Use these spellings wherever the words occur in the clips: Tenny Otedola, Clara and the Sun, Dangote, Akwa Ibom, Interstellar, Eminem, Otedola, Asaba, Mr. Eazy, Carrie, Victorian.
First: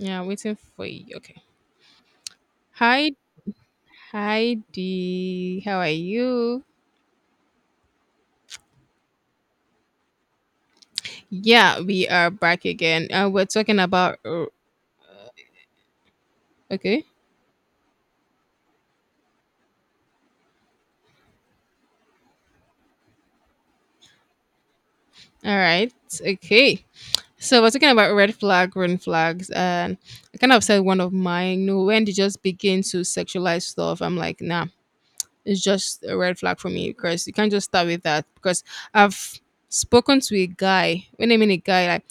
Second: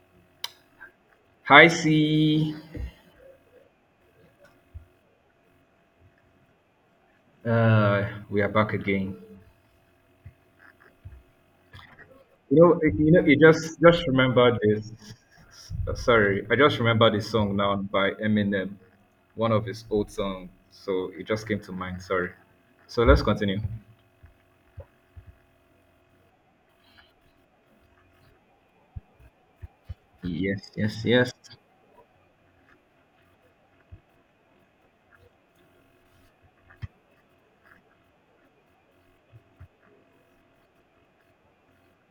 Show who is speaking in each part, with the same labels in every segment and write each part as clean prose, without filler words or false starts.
Speaker 1: Yeah, I'm waiting for you. Okay.
Speaker 2: Hi, C.
Speaker 1: Hi, Heidi. How are you?
Speaker 2: Uh, we are back again.
Speaker 1: Yeah, we are back again.
Speaker 2: You
Speaker 1: We're talking
Speaker 2: just just
Speaker 1: about. Oh,
Speaker 2: remembered this. Sorry, I just
Speaker 1: Okay.
Speaker 2: remembered this song now by Eminem, one of his old songs. So it just came to mind. Sorry. So let's continue.
Speaker 1: All right. Okay. So we're talking about red flag, green flags, and I kind of
Speaker 2: Yes,
Speaker 1: said one
Speaker 2: yes,
Speaker 1: of
Speaker 2: yes.
Speaker 1: mine. You know, when they just begin to sexualize stuff, I'm like, nah, it's just a red flag for me because you can't just start with that. Because I've spoken to a guy. When I mean a guy, like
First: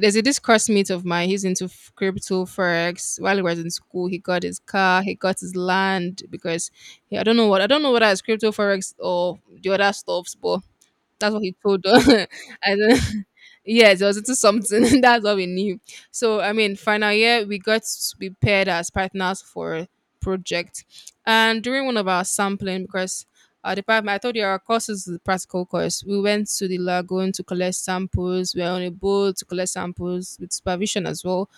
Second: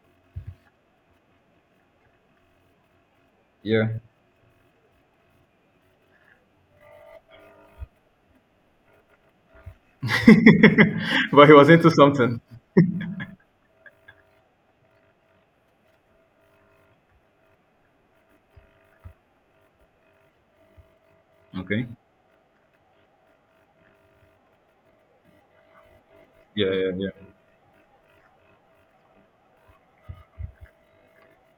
Speaker 1: there's a this classmate of mine. He's into crypto forex. While he was in
Speaker 2: Yeah.
Speaker 1: school, he got his car, he got his land because he, I don't know whether it's crypto forex or the other stuffs, but that's what
Speaker 2: But he
Speaker 1: he
Speaker 2: was
Speaker 1: told
Speaker 2: into
Speaker 1: us.
Speaker 2: something.
Speaker 1: I don't. Yes, it was into something. That's what we knew. So I mean, final year we got to be paired as partners for a project, and
Speaker 2: Okay.
Speaker 1: during one of our sampling because. Our department, I told you our course is the practical course. We went to
Speaker 2: Yeah,
Speaker 1: the
Speaker 2: yeah, yeah,
Speaker 1: lagoon to collect samples. We were on a boat to collect samples with supervision as well.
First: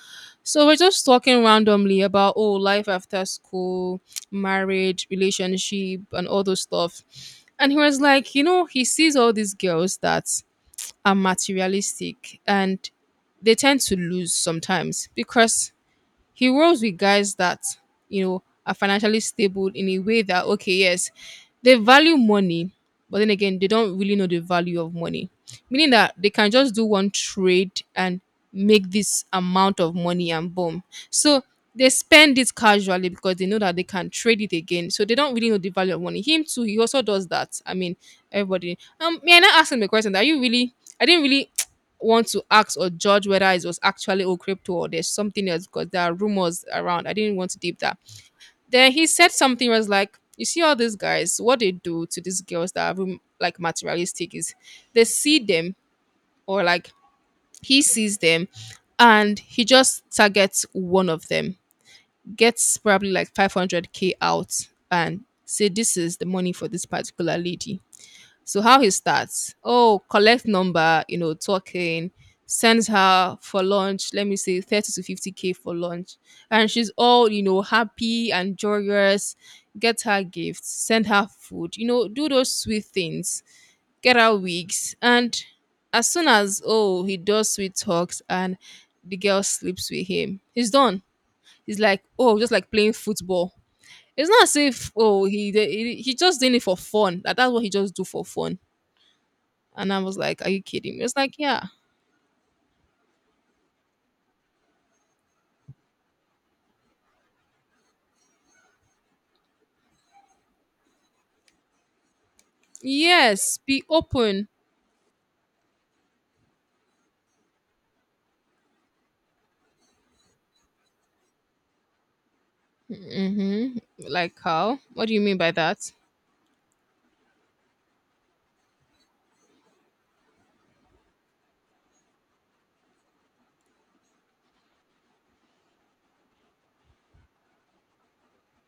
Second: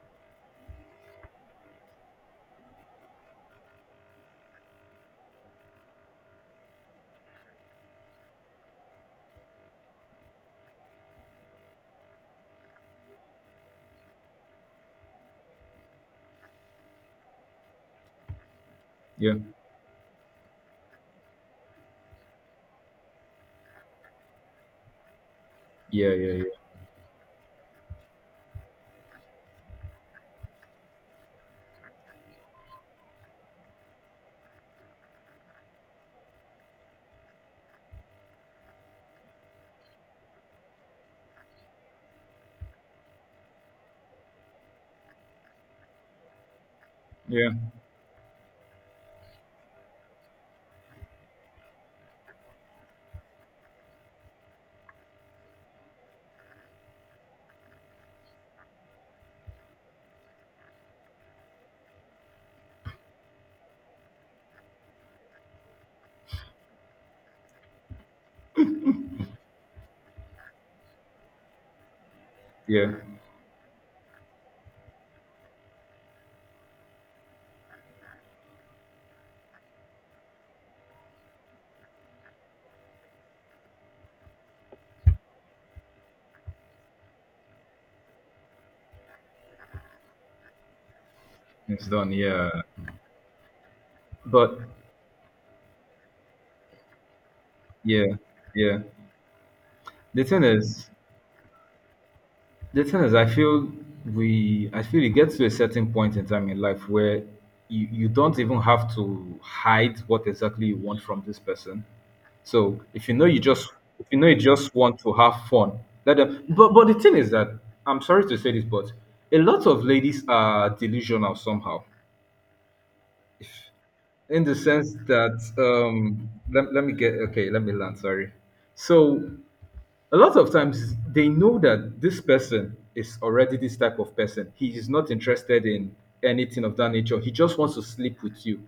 Speaker 1: So we're just talking randomly about oh life after school, marriage, relationship, and all those stuff. And he was like, you know, he sees all these girls that are materialistic and they tend to lose sometimes because he rolls with guys that, you know, are financially
Speaker 2: yeah,
Speaker 1: stable in a way that, okay, yes, they value money, but then again, they don't really know the value of money. Meaning
Speaker 2: yeah,
Speaker 1: that they
Speaker 2: yeah, yeah,
Speaker 1: can just do one trade and make this amount of money and boom. So they spend it casually because they know that they can trade it again. So they don't really know the value of money. Him too, he also does that. I mean, everybody. May I not ask him a question? Are you really? I didn't really want to ask or judge whether it was actually all crypto or there's something else because there are rumors around. I didn't want to deep that. Then he said something was like, you see all these guys, what they do to these girls that are like materialistic is they see them or like he sees them and he just targets one of them, gets probably like 500K out and say this is the money for this particular lady. So how he starts? Oh, collect number, you know, talking,
Speaker 2: yeah,
Speaker 1: sends
Speaker 2: yeah.
Speaker 1: her for lunch, let me say 30 to 50K for lunch. And she's all, you know, happy and joyous. Get her gifts, send her food, you know, do those sweet things, get her wigs. And as soon as oh, he does sweet talks and the girl sleeps with him, he's done. He's
Speaker 2: It's
Speaker 1: like,
Speaker 2: done.
Speaker 1: oh,
Speaker 2: Yeah,
Speaker 1: just like playing football. It's not as
Speaker 2: but
Speaker 1: if he just doing it for fun. That's what he just do
Speaker 2: yeah,
Speaker 1: for fun.
Speaker 2: yeah.
Speaker 1: And I was
Speaker 2: The
Speaker 1: like,
Speaker 2: thing
Speaker 1: are you
Speaker 2: is,
Speaker 1: kidding me? It's like, yeah,
Speaker 2: I feel I feel you get to a certain point in time in life where you don't even have to hide what exactly you want from this person. So if you know you
Speaker 1: yes,
Speaker 2: just,
Speaker 1: be
Speaker 2: If you know you
Speaker 1: open.
Speaker 2: just want to have fun, let them. But the thing is that I'm sorry to say this, but a lot of ladies are delusional somehow, if,
Speaker 1: Mm-hmm. Like,
Speaker 2: in the
Speaker 1: how?
Speaker 2: sense
Speaker 1: What do you mean
Speaker 2: that
Speaker 1: by that?
Speaker 2: let me get okay, let me land. Sorry. So a lot of times they know that this person is already this type of person. He is not interested in anything of that nature. He just wants to sleep with you.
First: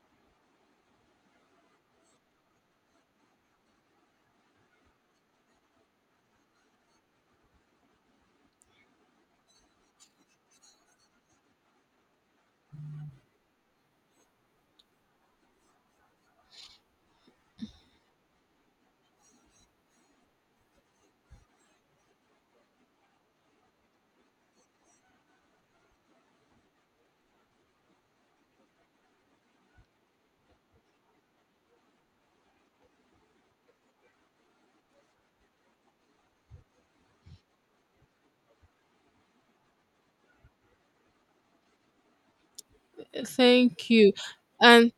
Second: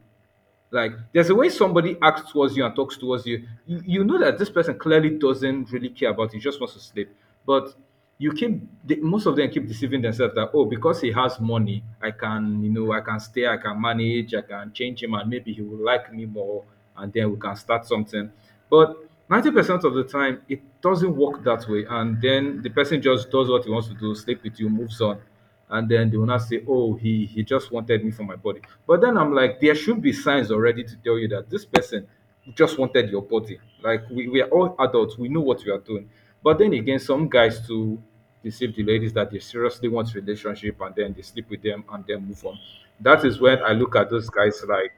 Speaker 2: Like there's a way somebody acts towards you and talks towards you. You know that this person clearly doesn't really care about you, just wants to sleep. But you keep the, most of them keep deceiving themselves that, oh, because he has money I can, you know, I can stay, I can manage, I can change him and maybe he will like me more and then we can start something. But 90% of the time it doesn't work that way, and then the person just does what he wants to do, sleep with you, moves on, and then they will not say, "Oh, he just wanted me for my body." But then I'm like, there should be signs already to tell you that this person just wanted your body. Like we are all adults, we know what we are doing. But then again, some guys to deceive the ladies that they seriously want relationship and then they sleep with them and then move on. That is when I
Speaker 1: Thank
Speaker 2: look at
Speaker 1: you.
Speaker 2: those guys like,
Speaker 1: And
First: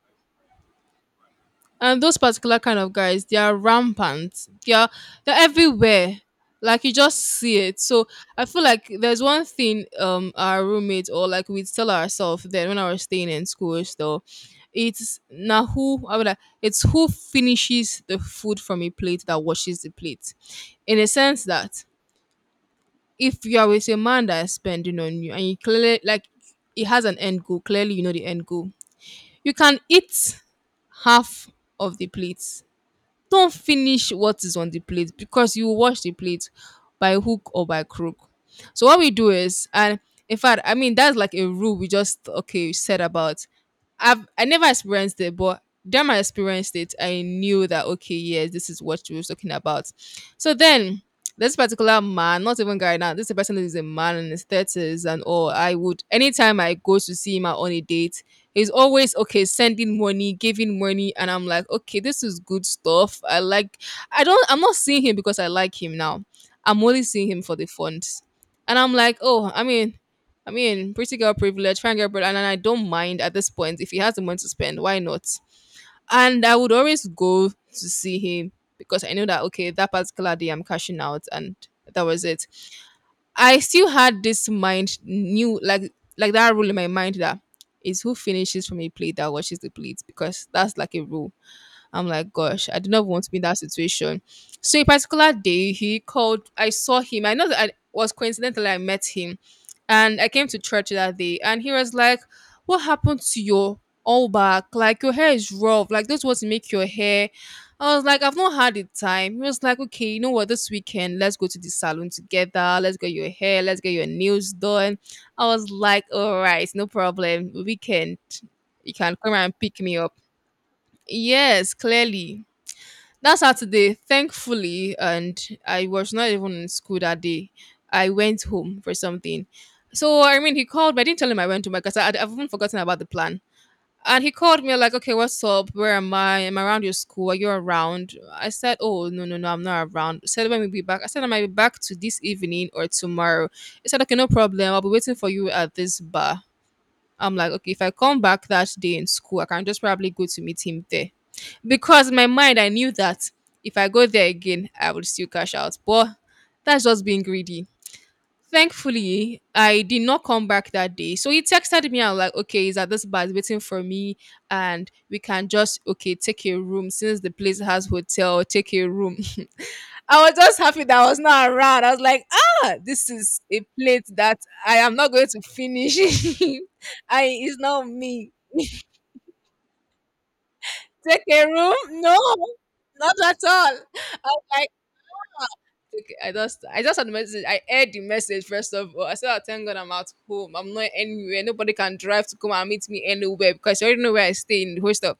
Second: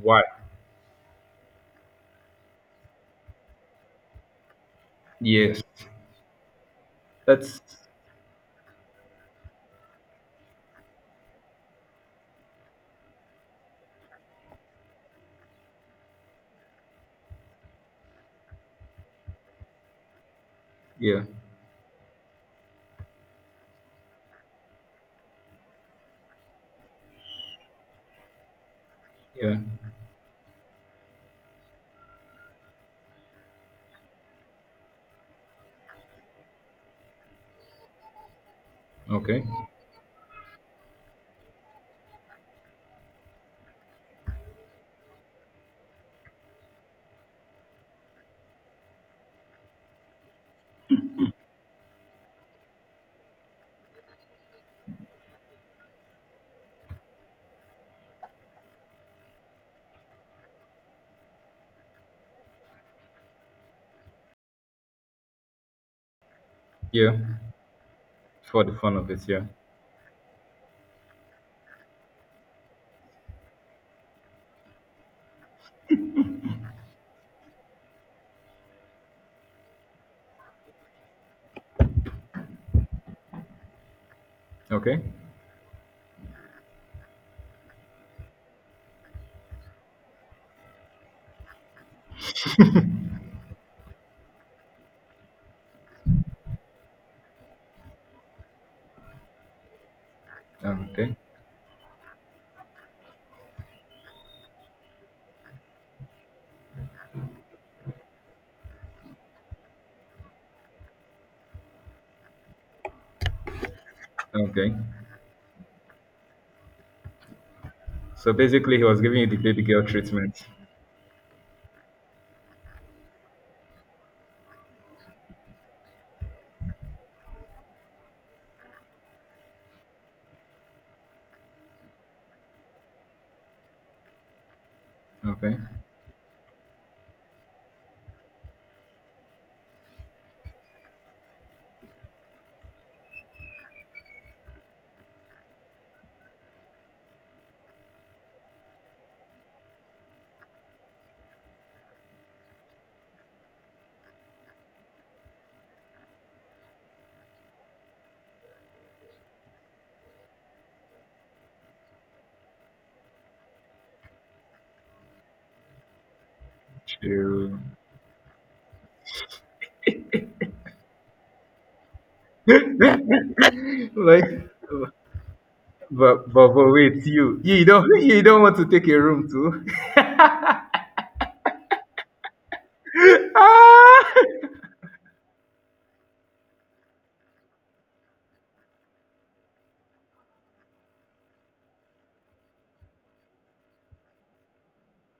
Speaker 2: why?
Speaker 1: and those particular kind of guys, they are rampant. They are they're
Speaker 2: Yes,
Speaker 1: everywhere. Like you just see
Speaker 2: that's
Speaker 1: it. So I feel like there's one thing our roommate or like we'd tell ourselves then when I was staying in school is though it's now who I would like, it's who finishes the food from a plate that washes the plate, in a
Speaker 2: yeah,
Speaker 1: sense that if you're with a man that is spending on you and you clearly like it has an end goal, clearly you know the end goal. You
Speaker 2: yeah,
Speaker 1: can eat half of the plate. Don't finish what is on the plate because you will wash the plate by hook or by crook. So what we do
Speaker 2: okay,
Speaker 1: is and in fact, I mean that's like a rule we just okay we said about. I never experienced it, but then I experienced it, I knew that okay, yes, this is what she was talking about. So then this particular man, not even guy now, this is a person who is a man in his thirties and all. I would anytime I go to see him out on a date, he's always okay, sending money, giving money, and I'm like, okay, this is good stuff. I'm not seeing him because I like him now. I'm only
Speaker 2: yeah,
Speaker 1: seeing him for the funds.
Speaker 2: for the
Speaker 1: And I'm
Speaker 2: fun of
Speaker 1: like,
Speaker 2: it, yeah,
Speaker 1: oh, I mean, pretty girl privilege, fine girl privilege, and I don't mind at this point. If he has the money to spend, why not? And I would always go to see him because I know that okay, that particular day I'm cashing out, and that was it. I still had this mind
Speaker 2: okay,
Speaker 1: new like that rule in my mind that is who finishes from a plate that washes the plate because that's like a rule. I'm like, gosh, I do not want to be in that situation. So a particular day, he called. I saw him. I know that I was coincidentally I met him, and I came to church
Speaker 2: okay,
Speaker 1: that day, and he was like, "What happened to your all back? Like your hair is rough. Like this was make your hair." I was like, I've not had the time. He was like, okay, you know what? This weekend, let's go to the salon together. Let's get your hair. Let's get your nails
Speaker 2: okay.
Speaker 1: done. I was like, all right, no problem. Weekend,
Speaker 2: So basically, he
Speaker 1: you
Speaker 2: was
Speaker 1: can
Speaker 2: giving you
Speaker 1: come
Speaker 2: the
Speaker 1: and
Speaker 2: baby
Speaker 1: pick
Speaker 2: girl
Speaker 1: me up.
Speaker 2: treatment.
Speaker 1: Yes, clearly that Saturday, thankfully, and I was not even in school that day. I went home for something. So I mean, he called me. I didn't tell him I went home because I've even forgotten about the plan. And he called me like, "Okay, what's
Speaker 2: Okay.
Speaker 1: up? Where am I? Am I around your school? Are you around?" I said, "Oh, no, I'm not around." He said, "When will you be back?" I said, "I might be back to this evening or tomorrow." He said, "Okay, no problem. I'll be waiting for you at this bar." I'm like, "Okay, if I come back that day in school, I can just probably go to meet him there." Because in my mind I knew that if I go there again, I would still cash out. But that's just being greedy. Thankfully, I did not come back that day. So he texted me. I was like, okay, he's at this bar, he's waiting for me, and we can just okay take a room since the
Speaker 2: True.
Speaker 1: place has hotel. Take a room. I was just happy that I was not around. I was like, ah,
Speaker 2: Like,
Speaker 1: this is a plate
Speaker 2: but,
Speaker 1: that I am not going to finish.
Speaker 2: but wait,
Speaker 1: I
Speaker 2: you
Speaker 1: it's
Speaker 2: you don't
Speaker 1: not
Speaker 2: you
Speaker 1: me.
Speaker 2: don't want to take a room too?
Speaker 1: Take a room? No, not at all. I
Speaker 2: Ah!
Speaker 1: was like, okay, I just had the message. I heard the message first of all. I said, oh, thank God I'm at home. I'm not anywhere. Nobody can drive to come and meet me anywhere because you already know where I stay in the hostel.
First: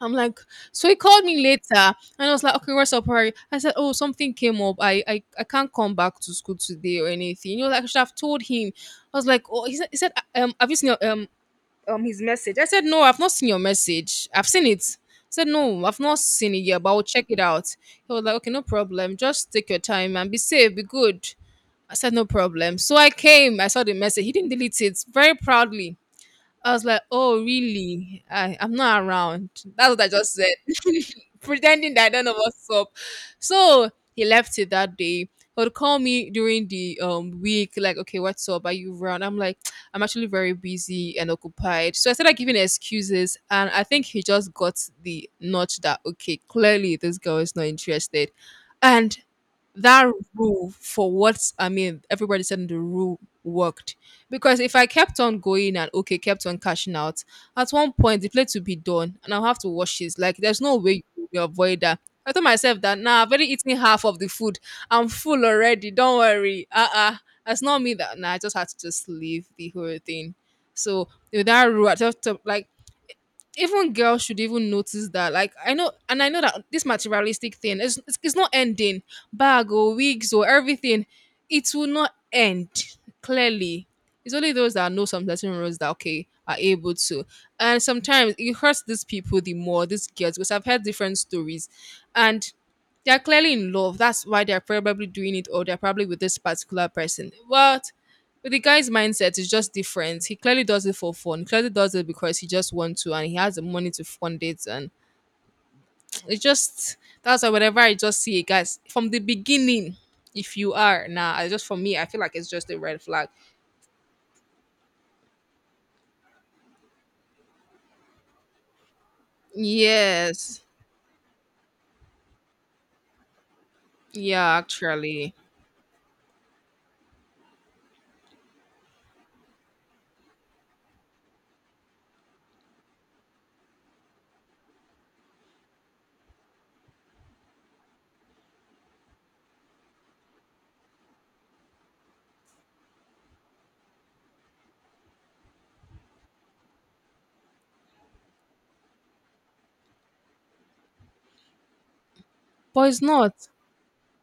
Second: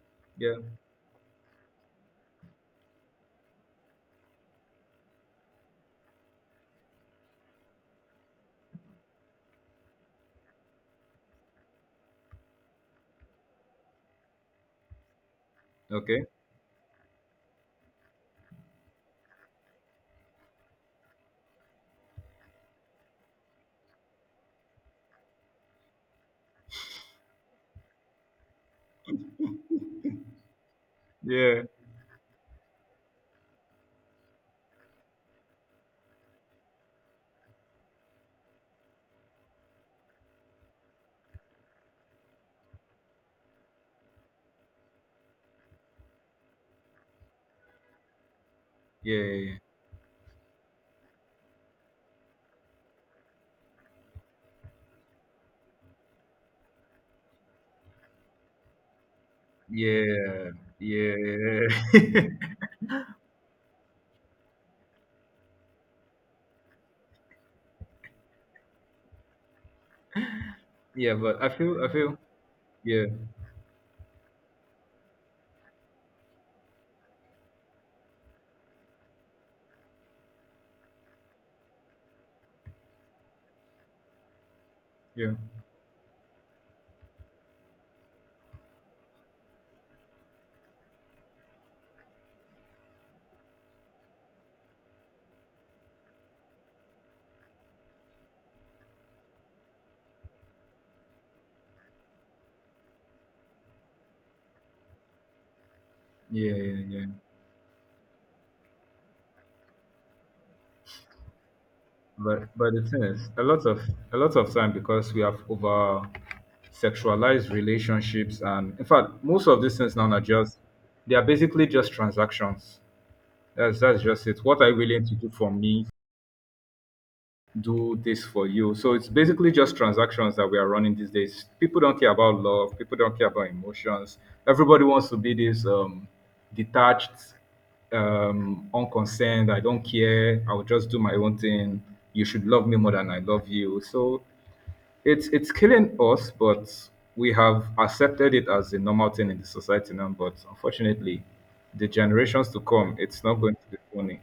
Speaker 1: I'm like,
Speaker 2: Yeah.
Speaker 1: so he called me later and I was like, okay, what's up, Harry? I said, oh, something came up. I can't come back to school today or anything. You know, like I should have told him. I was like, oh, he said have you seen your his message. I said, no, I've not seen your message. I've seen it. I said, no, I've not
Speaker 2: Okay.
Speaker 1: seen it yet, but I'll check it out. He was like, okay, no problem. Just take your time and be safe, be good. I said, no problem. So I came, I saw the message. He didn't delete it very proudly. I was like, oh, really? I'm not around. That's what I just said,
Speaker 2: Yeah.
Speaker 1: pretending that I don't know what's up. So he left it that day. He would call me during the week, like, okay, what's up? Are you around? I'm like, I'm actually very busy and occupied. So I started giving excuses, and I think he just got the notch that, okay, clearly this girl is not interested. And
Speaker 2: Yeah.
Speaker 1: that rule for what I mean, everybody said the rule worked. Because if I kept on going and okay, kept on cashing out, at one point the plate will be done and I'll have to wash it. Like
Speaker 2: Yeah.
Speaker 1: there's no way
Speaker 2: Yeah.
Speaker 1: you will avoid that.
Speaker 2: Yeah.
Speaker 1: I told myself that now nah, I've already eaten half of the food. I'm full already. Don't worry. That's not me that nah, I just had to just leave the whole thing. So
Speaker 2: Yeah. But
Speaker 1: with
Speaker 2: I
Speaker 1: that
Speaker 2: feel
Speaker 1: rule,
Speaker 2: I
Speaker 1: I
Speaker 2: feel
Speaker 1: just like
Speaker 2: yeah,
Speaker 1: even girls should even notice that. Like I know, and I know that this materialistic thing is it's not ending. Bag or wigs or everything, it will not end. Clearly, it's only those that know some
Speaker 2: yeah,
Speaker 1: certain rules that okay are able to. And sometimes it hurts these people the more these girls because I've heard different stories, and they're clearly in love. That's why they're probably doing it or they're probably with this particular person. What? But the guy's mindset is just different. He clearly does it for fun. He clearly does it because he just wants to and he has the money to fund it. And it's
Speaker 2: yeah, yeah,
Speaker 1: just
Speaker 2: yeah.
Speaker 1: that's why whenever I just see it, guys, from the beginning, if you are nah, I just for me, I feel like
Speaker 2: But
Speaker 1: it's just
Speaker 2: but
Speaker 1: a
Speaker 2: the
Speaker 1: red
Speaker 2: thing
Speaker 1: flag.
Speaker 2: is, a lot of time because we have over sexualized relationships, and in fact, most of these things now are just
Speaker 1: Yes.
Speaker 2: they are basically just transactions. That's just it.
Speaker 1: Yeah,
Speaker 2: What are you willing to do
Speaker 1: actually.
Speaker 2: for me do this for you. So it's basically just transactions that we are running these days. People don't care about love. People don't care about emotions. Everybody wants to be this detached, unconcerned. I don't care. I will just do my own thing. You should love me more than I love you. So it's killing us, but we have accepted it as a normal thing in the society now. But unfortunately, the generations to
Speaker 1: But
Speaker 2: come,
Speaker 1: it's
Speaker 2: it's not
Speaker 1: not.
Speaker 2: going to be funny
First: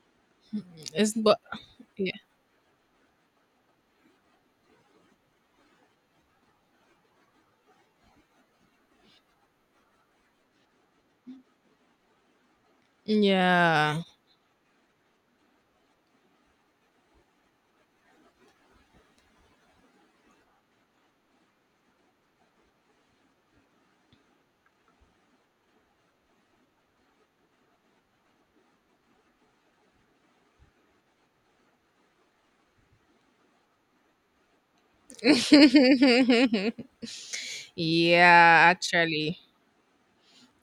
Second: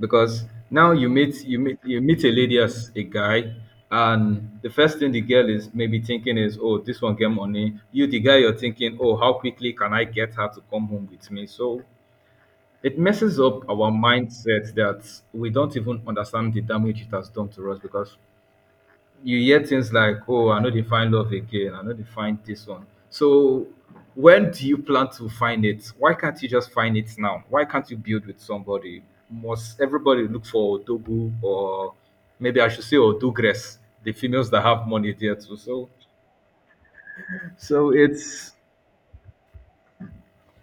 Speaker 2: because now you
Speaker 1: It's
Speaker 2: meet
Speaker 1: but
Speaker 2: you meet you
Speaker 1: yeah.
Speaker 2: meet a lady as a guy and the first thing the girl is maybe thinking is, oh, this one get money, you the guy you're thinking, oh, how quickly can I get her to come home with me. So it messes up our
Speaker 1: Yeah.
Speaker 2: mindset that we don't even understand the damage it has done to us because you hear things like, "Oh, I know they find love again. I know they find this one." So, when do you plan to find it? Why can't you just find it now? Why can't you build with somebody? Must everybody look for Odogu or maybe I should say Odugres, the females that have money there too? So, so it's
Speaker 1: yeah, actually.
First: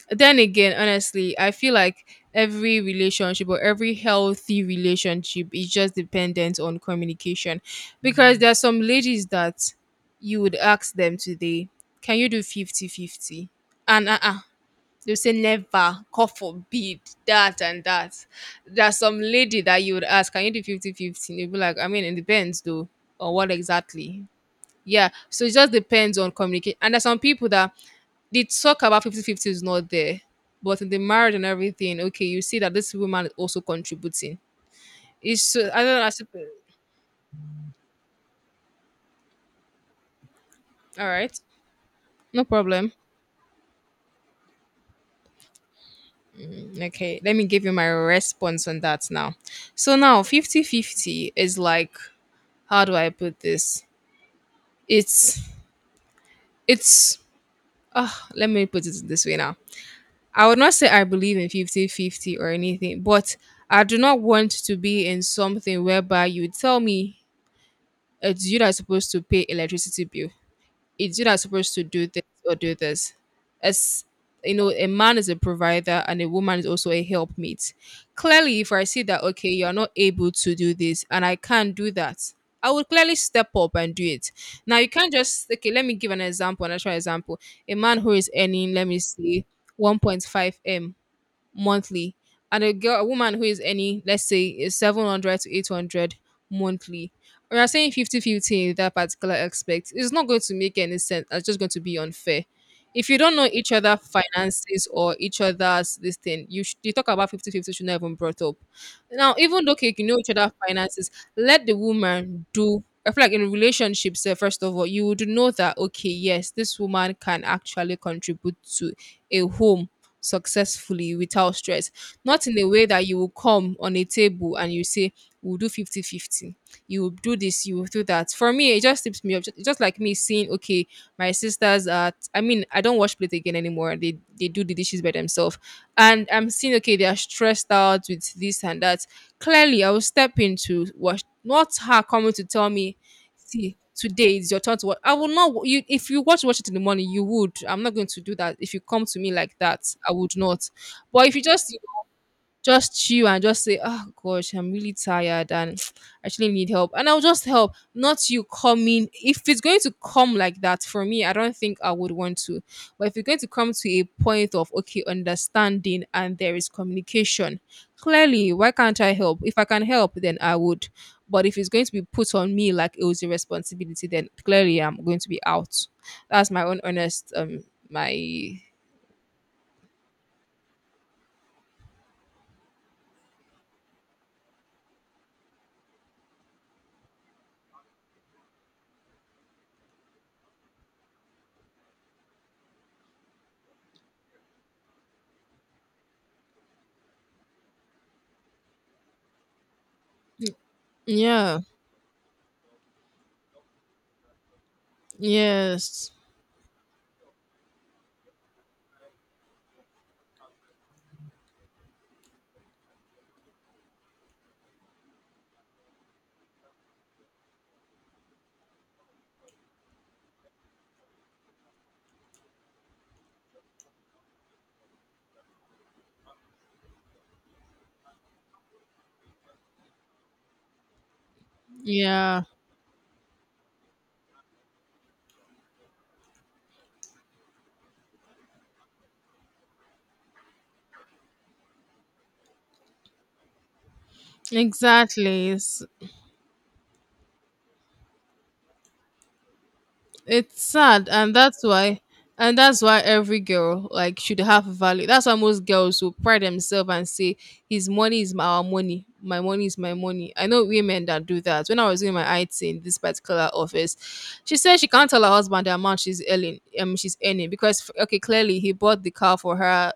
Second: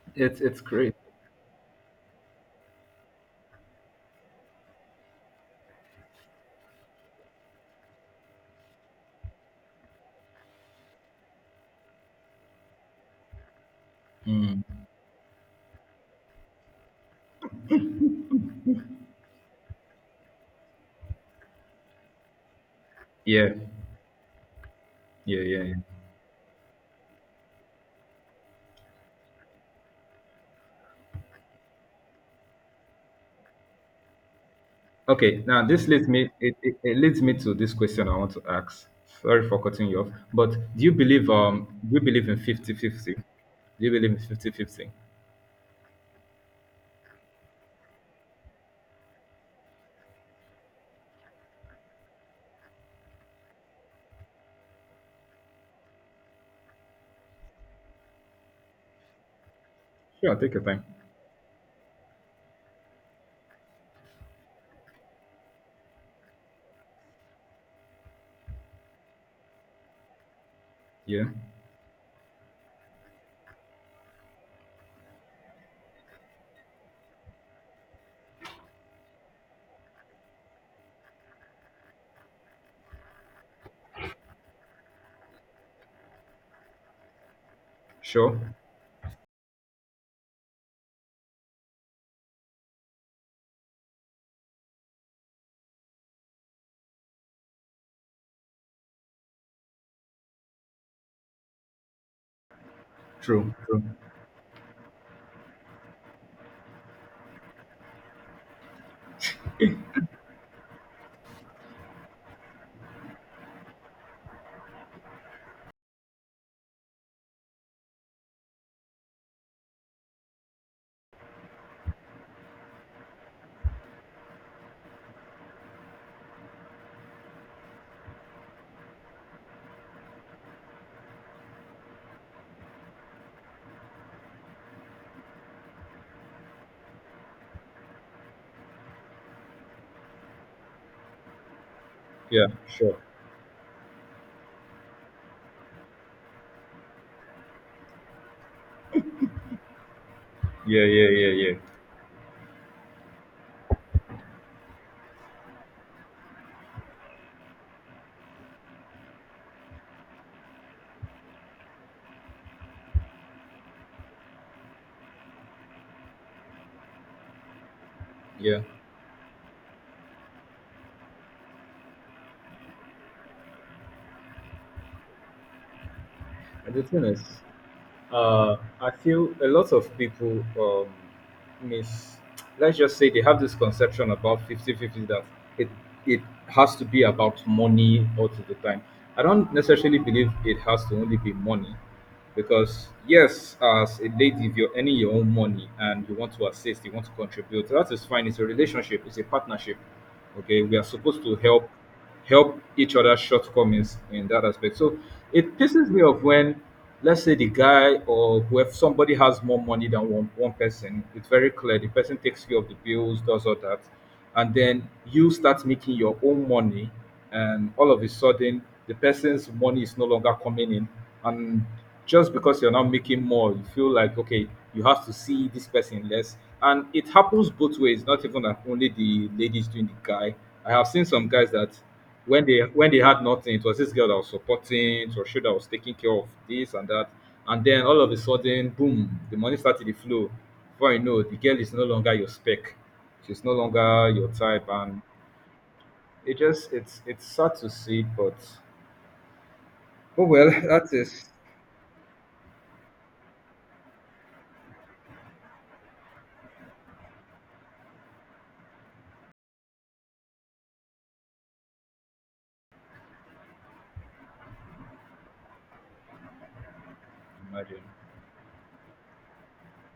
Speaker 1: Then
Speaker 2: it's it's
Speaker 1: again,
Speaker 2: great.
Speaker 1: honestly, I feel like every relationship or every healthy relationship is just dependent on communication, because there are some ladies that you would ask them today, can you do 50 50? 50. And uh-uh, they'll say never, god forbid, that and that. There's some lady that you would ask, can you do 50 50? 50. They'll be like, I mean, it depends though, on
Speaker 2: Yeah,
Speaker 1: what exactly. Yeah,
Speaker 2: yeah,
Speaker 1: so it
Speaker 2: yeah.
Speaker 1: just
Speaker 2: Yeah.
Speaker 1: depends on communication. And there's some people that the talk about 50 50 is not there, but in the marriage and everything, okay, you see that this woman is also contributing.
Speaker 2: Okay,
Speaker 1: It's
Speaker 2: now
Speaker 1: so I
Speaker 2: this
Speaker 1: don't know,
Speaker 2: leads
Speaker 1: I sup-
Speaker 2: me
Speaker 1: all
Speaker 2: it leads me to this question I want to ask. Sorry for cutting you off, but
Speaker 1: right,
Speaker 2: do you believe in
Speaker 1: no problem.
Speaker 2: fifty-fifty? Do you believe in fifty-fifty?
Speaker 1: Okay, let me give you my response on that now. So now 50 50 is like, how do I put this? It's it's uh, let me put it this way now.
Speaker 2: Sure,
Speaker 1: I
Speaker 2: take
Speaker 1: would
Speaker 2: your
Speaker 1: not
Speaker 2: time.
Speaker 1: say I believe in 50 50 or anything, but I do not want to be in something whereby you tell me, it's you that's supposed to pay electricity bill, it's
Speaker 2: Yeah.
Speaker 1: you that supposed to do this or do this. As you know, a man is a provider and a woman is also a helpmate. Clearly, if I see that okay, you're not able to do this and I can't do that, I would clearly step up and do it. Now you can't just okay, let me give an example, an actual example. A man who is
Speaker 2: Sure.
Speaker 1: earning, let me see, 1.5 M monthly, and a girl, a woman who is earning, let's say, is 700 to 800 monthly. We are saying 50 50 in that particular aspect. It's not going to make any sense. It's just going to be unfair. If you don't know
Speaker 2: True.
Speaker 1: each
Speaker 2: True.
Speaker 1: other finances or each other's this thing, you should you talk about 50 50 should not even brought up. Now, even though okay, you know each other finances, let the woman do I feel like in relationships, eh, first of all, you would know that okay, yes, this woman can actually contribute to a home successfully without stress. Not in a way that you will come on a table and you say, we'll do 50-50. You will do this, you will do that. For me, it just tips me up. Just like me seeing, okay, my sisters are, I mean, I don't wash plate again anymore. They do the dishes by themselves. And I'm seeing, okay, they are stressed out with this and that. Clearly, I will step in to watch, not her coming to
Speaker 2: Yeah,
Speaker 1: tell
Speaker 2: sure.
Speaker 1: me, see today is your turn to watch. I will not wa- you if you watch watch it in the morning you would I'm not going to do that. If you come to me like that, I would not.
Speaker 2: Yeah, yeah,
Speaker 1: But
Speaker 2: yeah,
Speaker 1: if you
Speaker 2: yeah.
Speaker 1: just chill and just say, "Oh gosh, I'm really tired and I actually need help." And I'll just help, not you coming. If it's going to come like that for me, I don't think I would want to. But if you're going to come to a point of okay, understanding and there is communication, clearly,
Speaker 2: Yeah.
Speaker 1: why can't I help? If I can help, then I would. But if it's going to be put on me like it was a responsibility, then clearly I'm going to be out. That's my
Speaker 2: And
Speaker 1: own
Speaker 2: the thing is,
Speaker 1: honest
Speaker 2: uh,
Speaker 1: my
Speaker 2: I feel a lot of people miss, let's just say they have this conception about fifty-fifty that it, it has to be about money all to the time. I don't necessarily believe it has to only be money because yes, as a lady, if you're earning your own money and you want to assist, you want to contribute, that is fine. It's a relationship, it's a partnership. Okay, we are supposed to
Speaker 1: yeah.
Speaker 2: help help each other's shortcomings in that aspect. So it pisses me
Speaker 1: Yes.
Speaker 2: off when, let's say, the guy or whoever, somebody has more money than one person, it's very clear the person takes care of the bills, does all that, and then you start making your own money, and all of a sudden the person's money is no longer coming in, and just because you're now making more, you feel like, okay, you have to see this person less. And it happens both ways, not even that only the ladies doing the guy. I have seen some guys that
Speaker 1: Yeah.
Speaker 2: when they had nothing, it was this girl that was supporting, it was she that was taking care of this and that. And then all of a sudden boom, the money started to flow. Before you know, the girl is no longer your spec, she's no longer your type, and
Speaker 1: Exactly.
Speaker 2: it just it's sad to see, but oh well,
Speaker 1: It's
Speaker 2: that
Speaker 1: sad
Speaker 2: is
Speaker 1: and that's why every girl like should have value. That's why most girls will pride themselves and say his money is my our money. My money is my money. I know women that do that. When I was doing my IT in this particular office, she said she can't tell her husband the amount she's earning
Speaker 2: imagine.
Speaker 1: because okay, clearly he bought the car for her,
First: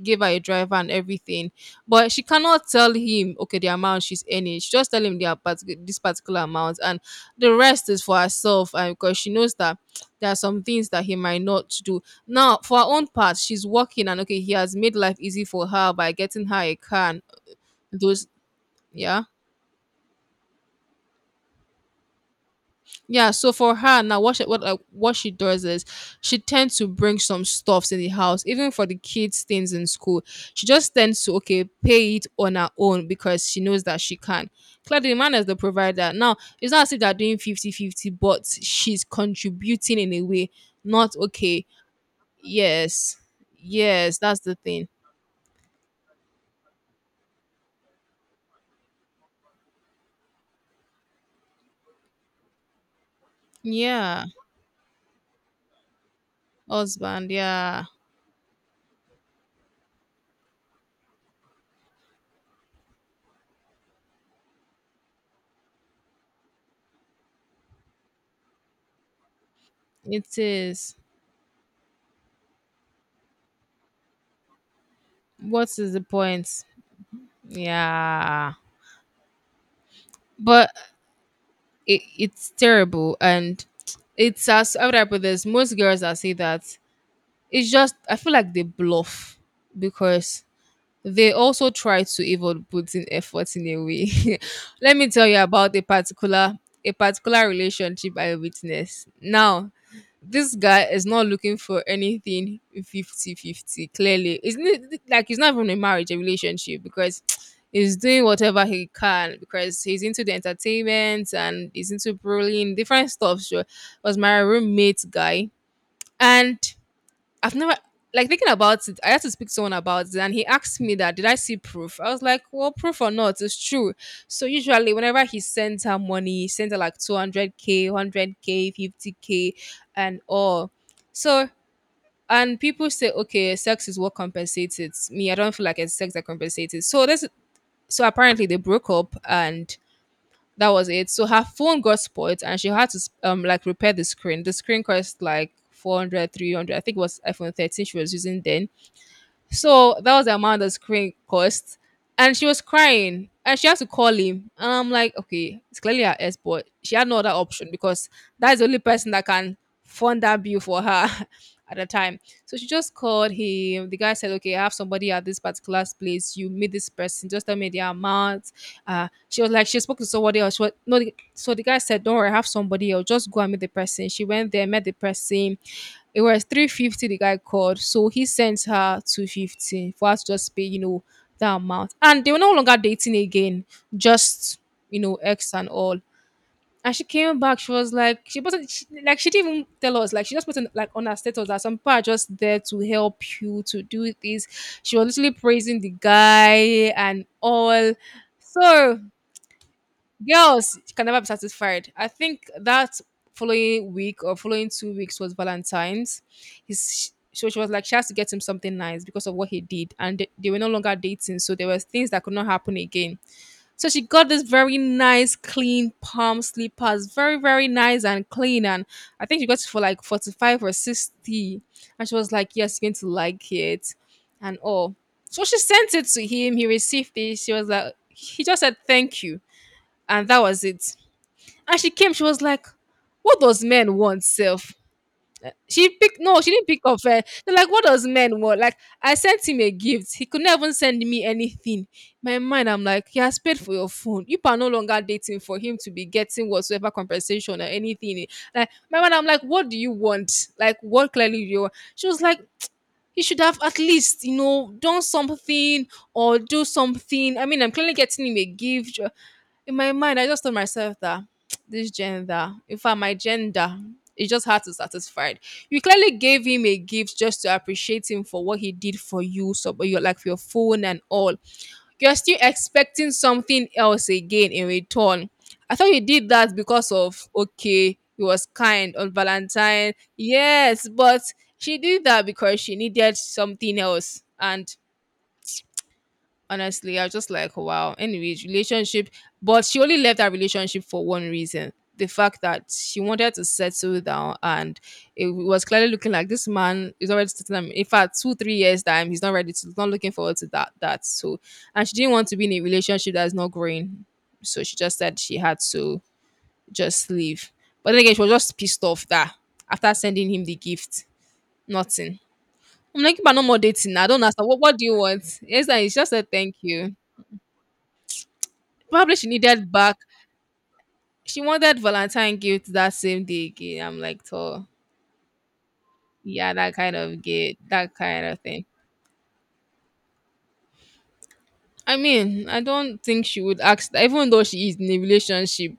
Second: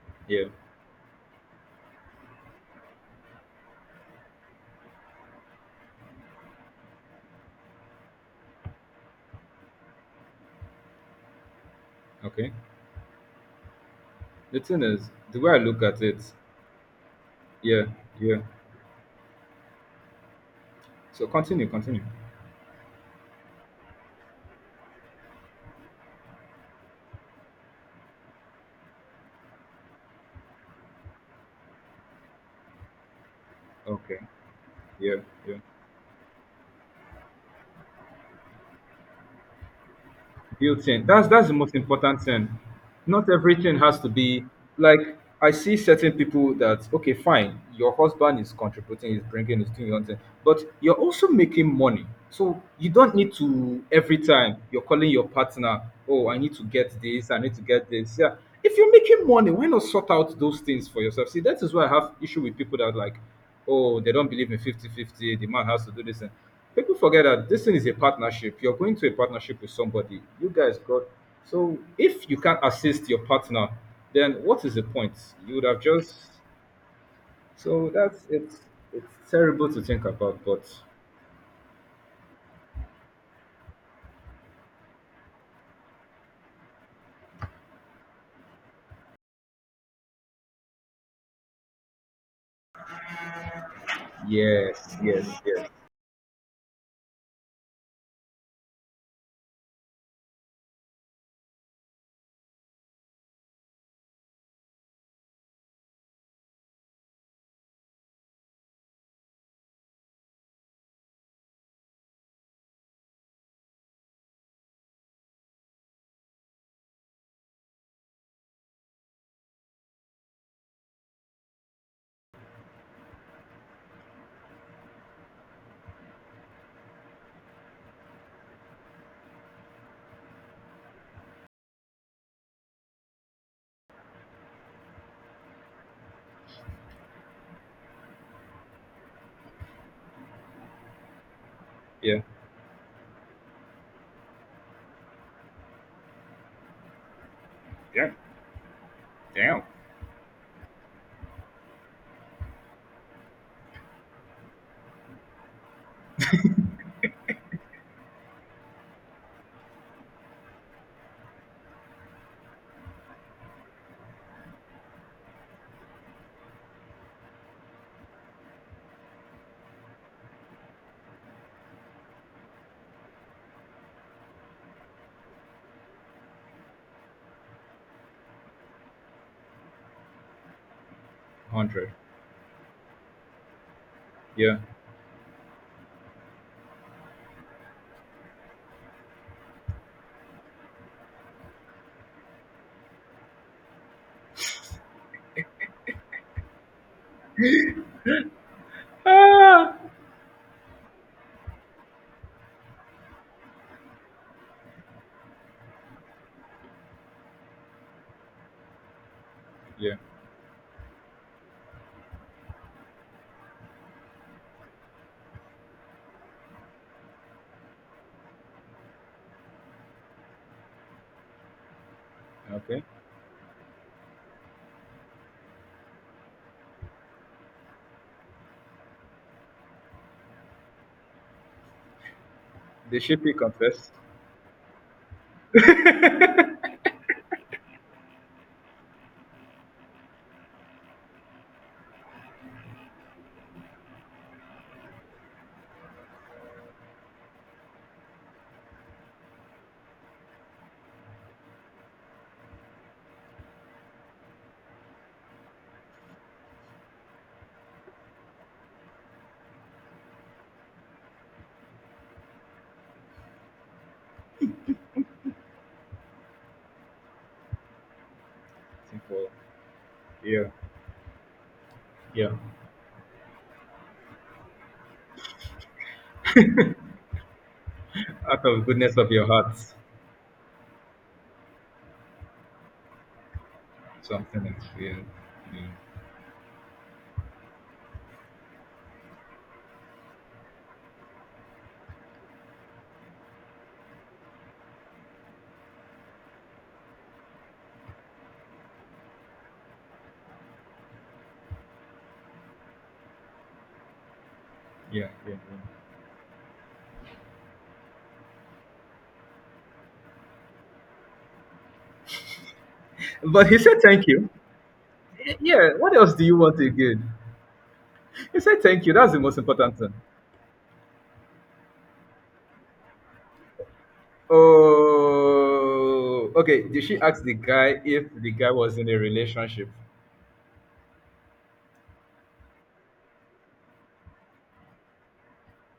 Speaker 1: gave her a
Speaker 2: Yeah.
Speaker 1: driver and everything, but she cannot tell him okay the amount she's earning, she just tell him the, part- this particular amount. And the rest is for herself. And because she knows that there are some things that he might not do
Speaker 2: Okay.
Speaker 1: now, for her own part, she's working. And okay, he
Speaker 2: The
Speaker 1: has
Speaker 2: thing
Speaker 1: made
Speaker 2: is,
Speaker 1: life
Speaker 2: the
Speaker 1: easy
Speaker 2: way I
Speaker 1: for
Speaker 2: look
Speaker 1: her
Speaker 2: at
Speaker 1: by
Speaker 2: it,
Speaker 1: getting her a car and
Speaker 2: yeah,
Speaker 1: those
Speaker 2: yeah.
Speaker 1: yeah
Speaker 2: So continue, continue.
Speaker 1: yeah. So for her now, what she does is she tends to bring some stuffs in the house, even for the kids things in school, she just tends to okay pay it on her own because she knows that she
Speaker 2: Okay.
Speaker 1: can, clearly the
Speaker 2: Yeah,
Speaker 1: man is
Speaker 2: yeah.
Speaker 1: the provider. Now it's not as if they're doing 50-50, but she's contributing in a way,
Speaker 2: Built-in.
Speaker 1: not
Speaker 2: That's the
Speaker 1: okay.
Speaker 2: most important thing.
Speaker 1: Yes.
Speaker 2: Not everything has to
Speaker 1: Yes, that's
Speaker 2: be
Speaker 1: the thing.
Speaker 2: like, I see certain people that, okay, fine, your husband is contributing, he's bringing, he's doing your own thing, but you're also making money. So you don't need to every
Speaker 1: Yeah.
Speaker 2: time you're calling your partner, oh, I need to get this,
Speaker 1: Husband,
Speaker 2: I need to
Speaker 1: yeah.
Speaker 2: get this. Yeah. If you're making money, why not sort out those things for yourself? See, that is why I have issue with people that are like, oh, they don't believe in fifty-fifty. The man has to do this thing. People forget that this thing is a partnership. You're going to a partnership with somebody.
Speaker 1: It
Speaker 2: You guys
Speaker 1: is.
Speaker 2: got, so if you can't assist your partner, then what is the point? You would
Speaker 1: What
Speaker 2: have
Speaker 1: is the
Speaker 2: just
Speaker 1: point?
Speaker 2: so that's
Speaker 1: Yeah.
Speaker 2: it's terrible to think about, but
Speaker 1: But it's terrible. And it's as how would I put this? Most girls that say that, it's just I feel like they bluff, because they also try to even put in effort in a way.
Speaker 2: yes,
Speaker 1: Let me tell
Speaker 2: yes,
Speaker 1: you
Speaker 2: yes,
Speaker 1: about a particular relationship I witnessed. Now, this guy is not looking for anything 50-50. Clearly it's n- like he's not even in marriage a relationship because he's doing whatever he can because he's into the entertainment and he's into brawling different stuff, sure, was my roommate guy. And I've never like thinking about it. I had to speak to someone about it, and he asked me that did I see proof? I was like, well, proof or not, it's true. So usually, whenever he sends her money, he sends her like 200K, 100K, 50K, and all. So and people say, okay, sex is what compensates it. Me, I don't feel like it's sex that compensates it. So this, so apparently they broke up and. That was it. So her phone got
Speaker 2: yeah,
Speaker 1: spoiled and she had to like repair the screen. The screen cost like 400, 300. I think it was iPhone 13 she
Speaker 2: yeah,
Speaker 1: was using then.
Speaker 2: damn,
Speaker 1: So that was the amount the screen cost. And she was crying and she had to call him. And I'm like, okay, it's clearly her ex, but she had no other option because that's the only person that can fund that bill for her at the time. So she just called him. The guy said, okay, I have somebody at this particular place. You meet this person. Just tell me the amount. She was like, she spoke to somebody else. She was, no, the- so the guy said, don't worry, I have somebody else. Just go and meet the person. She went there, met the person, it was 350 the guy called. So he sent her 250 for us to just pay, you know, that
Speaker 2: hundred,
Speaker 1: amount. And they were no longer dating again,
Speaker 2: yeah,
Speaker 1: just, you know, ex and all. And she came back, she was like, she wasn't, she, like, she didn't even tell us, like, she just put in, like, on her status that some people are just there to help you to do this. She was literally praising the guy and all. So
Speaker 2: ah,
Speaker 1: girls can never be satisfied. I think that following week or following 2 weeks was Valentine's. His so she was like she has to get him something nice because of what he
Speaker 2: yeah,
Speaker 1: did, and they were no longer dating, so there were things that could not happen again. So she got this very nice, clean palm slippers, very very nice and clean, and I think she got it for like 45 or 60, and she was like, "Yes,
Speaker 2: okay.
Speaker 1: you're going to like it," and all. So she sent it to him. He received it. She was like, he just said thank you and that was it. And she came, she was like,
Speaker 2: They should be
Speaker 1: "What does
Speaker 2: confessed
Speaker 1: men want, self?" She picked no, she didn't pick up. They're like, "What does men want?" Like I sent him a gift, he could not even send me anything. My mind, I'm like, he has paid for your phone. You are no longer dating for him to be getting whatsoever compensation or anything. Like my mind, I'm like, "What do you want? Like what clearly do you want?" She was like, he should have at least done something or do something. I mean, I'm clearly getting him a gift. In my mind I just told myself that this gender, in fact my gender, it just had to satisfy it. You clearly gave him a gift just to appreciate him for what he did for
Speaker 2: for
Speaker 1: you, so but you're like for your
Speaker 2: yeah,
Speaker 1: phone and all you're
Speaker 2: yeah,
Speaker 1: still expecting something else again in return. I thought you did that because of, okay, it
Speaker 2: out
Speaker 1: was
Speaker 2: of the
Speaker 1: kind
Speaker 2: goodness of
Speaker 1: on
Speaker 2: your heart,
Speaker 1: Valentine. Yes, but she did that because she needed something else.
Speaker 2: something else,
Speaker 1: And
Speaker 2: yeah, yeah,
Speaker 1: honestly I was just like wow, anyways, relationship. But she only left that relationship for one reason: the fact that she wanted to settle down, and it was clearly looking like this man is already settling down. In fact, 2 3 years time he's not ready to, he's not looking forward to that, so and she didn't want to be in a relationship that's not growing, so she just
Speaker 2: yeah.
Speaker 1: said
Speaker 2: Yeah.
Speaker 1: she
Speaker 2: Yeah.
Speaker 1: had to just leave. But then again she was just pissed off that after sending him the gift, nothing. I'm like, but no
Speaker 2: But he
Speaker 1: more
Speaker 2: said
Speaker 1: dating.
Speaker 2: thank
Speaker 1: I don't
Speaker 2: you.
Speaker 1: understand what do you want, yes,
Speaker 2: Yeah,
Speaker 1: and he
Speaker 2: what
Speaker 1: just
Speaker 2: else do
Speaker 1: said
Speaker 2: you
Speaker 1: thank
Speaker 2: want
Speaker 1: you.
Speaker 2: again? He said thank you. That's
Speaker 1: Probably
Speaker 2: the
Speaker 1: she
Speaker 2: most
Speaker 1: needed
Speaker 2: important thing.
Speaker 1: back. She wanted Valentine gift that same day again. I'm like, oh,
Speaker 2: Oh,
Speaker 1: yeah,
Speaker 2: okay.
Speaker 1: that
Speaker 2: Did
Speaker 1: kind
Speaker 2: she ask
Speaker 1: of
Speaker 2: the
Speaker 1: gift,
Speaker 2: guy
Speaker 1: that
Speaker 2: if
Speaker 1: kind
Speaker 2: the
Speaker 1: of
Speaker 2: guy
Speaker 1: thing.
Speaker 2: was in a relationship?
Speaker 1: I mean, I don't think she would ask that. Even though she is in a relationship,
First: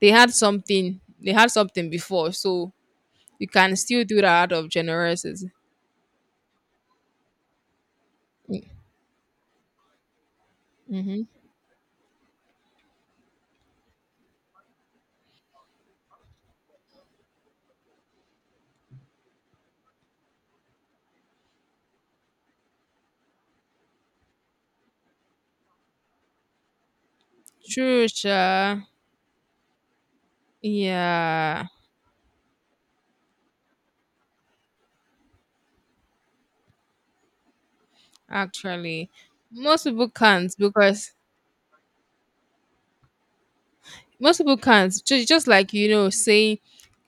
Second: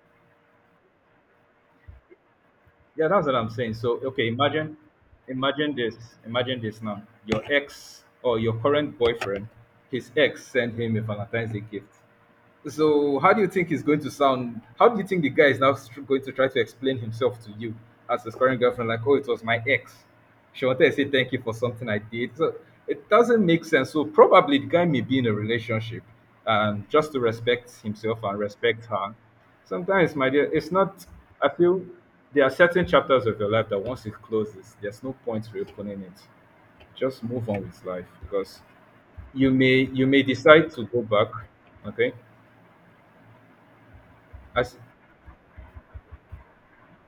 Speaker 1: they had something. They had something before, so
Speaker 2: Yeah, that's what
Speaker 1: you
Speaker 2: I'm saying.
Speaker 1: can
Speaker 2: So,
Speaker 1: still do that
Speaker 2: okay,
Speaker 1: out of
Speaker 2: imagine,
Speaker 1: generosity.
Speaker 2: imagine this. Imagine this now. Your ex or your current boyfriend, his ex sent him a
Speaker 1: Mm-hmm.
Speaker 2: Valentine's Day gift. So, how do you think he's going to sound? How do you think the guy is now going to try to explain himself to you as his current girlfriend? Like, oh, it was my ex. She wanted to say thank you for something I did. So, it doesn't make sense. So, probably the guy may be in a relationship and just to respect
Speaker 1: True,
Speaker 2: himself and
Speaker 1: sure.
Speaker 2: respect her. Sometimes, my dear, it's not, I
Speaker 1: Yeah,
Speaker 2: feel there are certain chapters of your life that once it closes, there's no point reopening it. Just move on with life because
Speaker 1: actually, most
Speaker 2: you
Speaker 1: people
Speaker 2: may
Speaker 1: can't,
Speaker 2: decide to go
Speaker 1: because
Speaker 2: back, okay,
Speaker 1: most people
Speaker 2: as
Speaker 1: can't. Just like, saying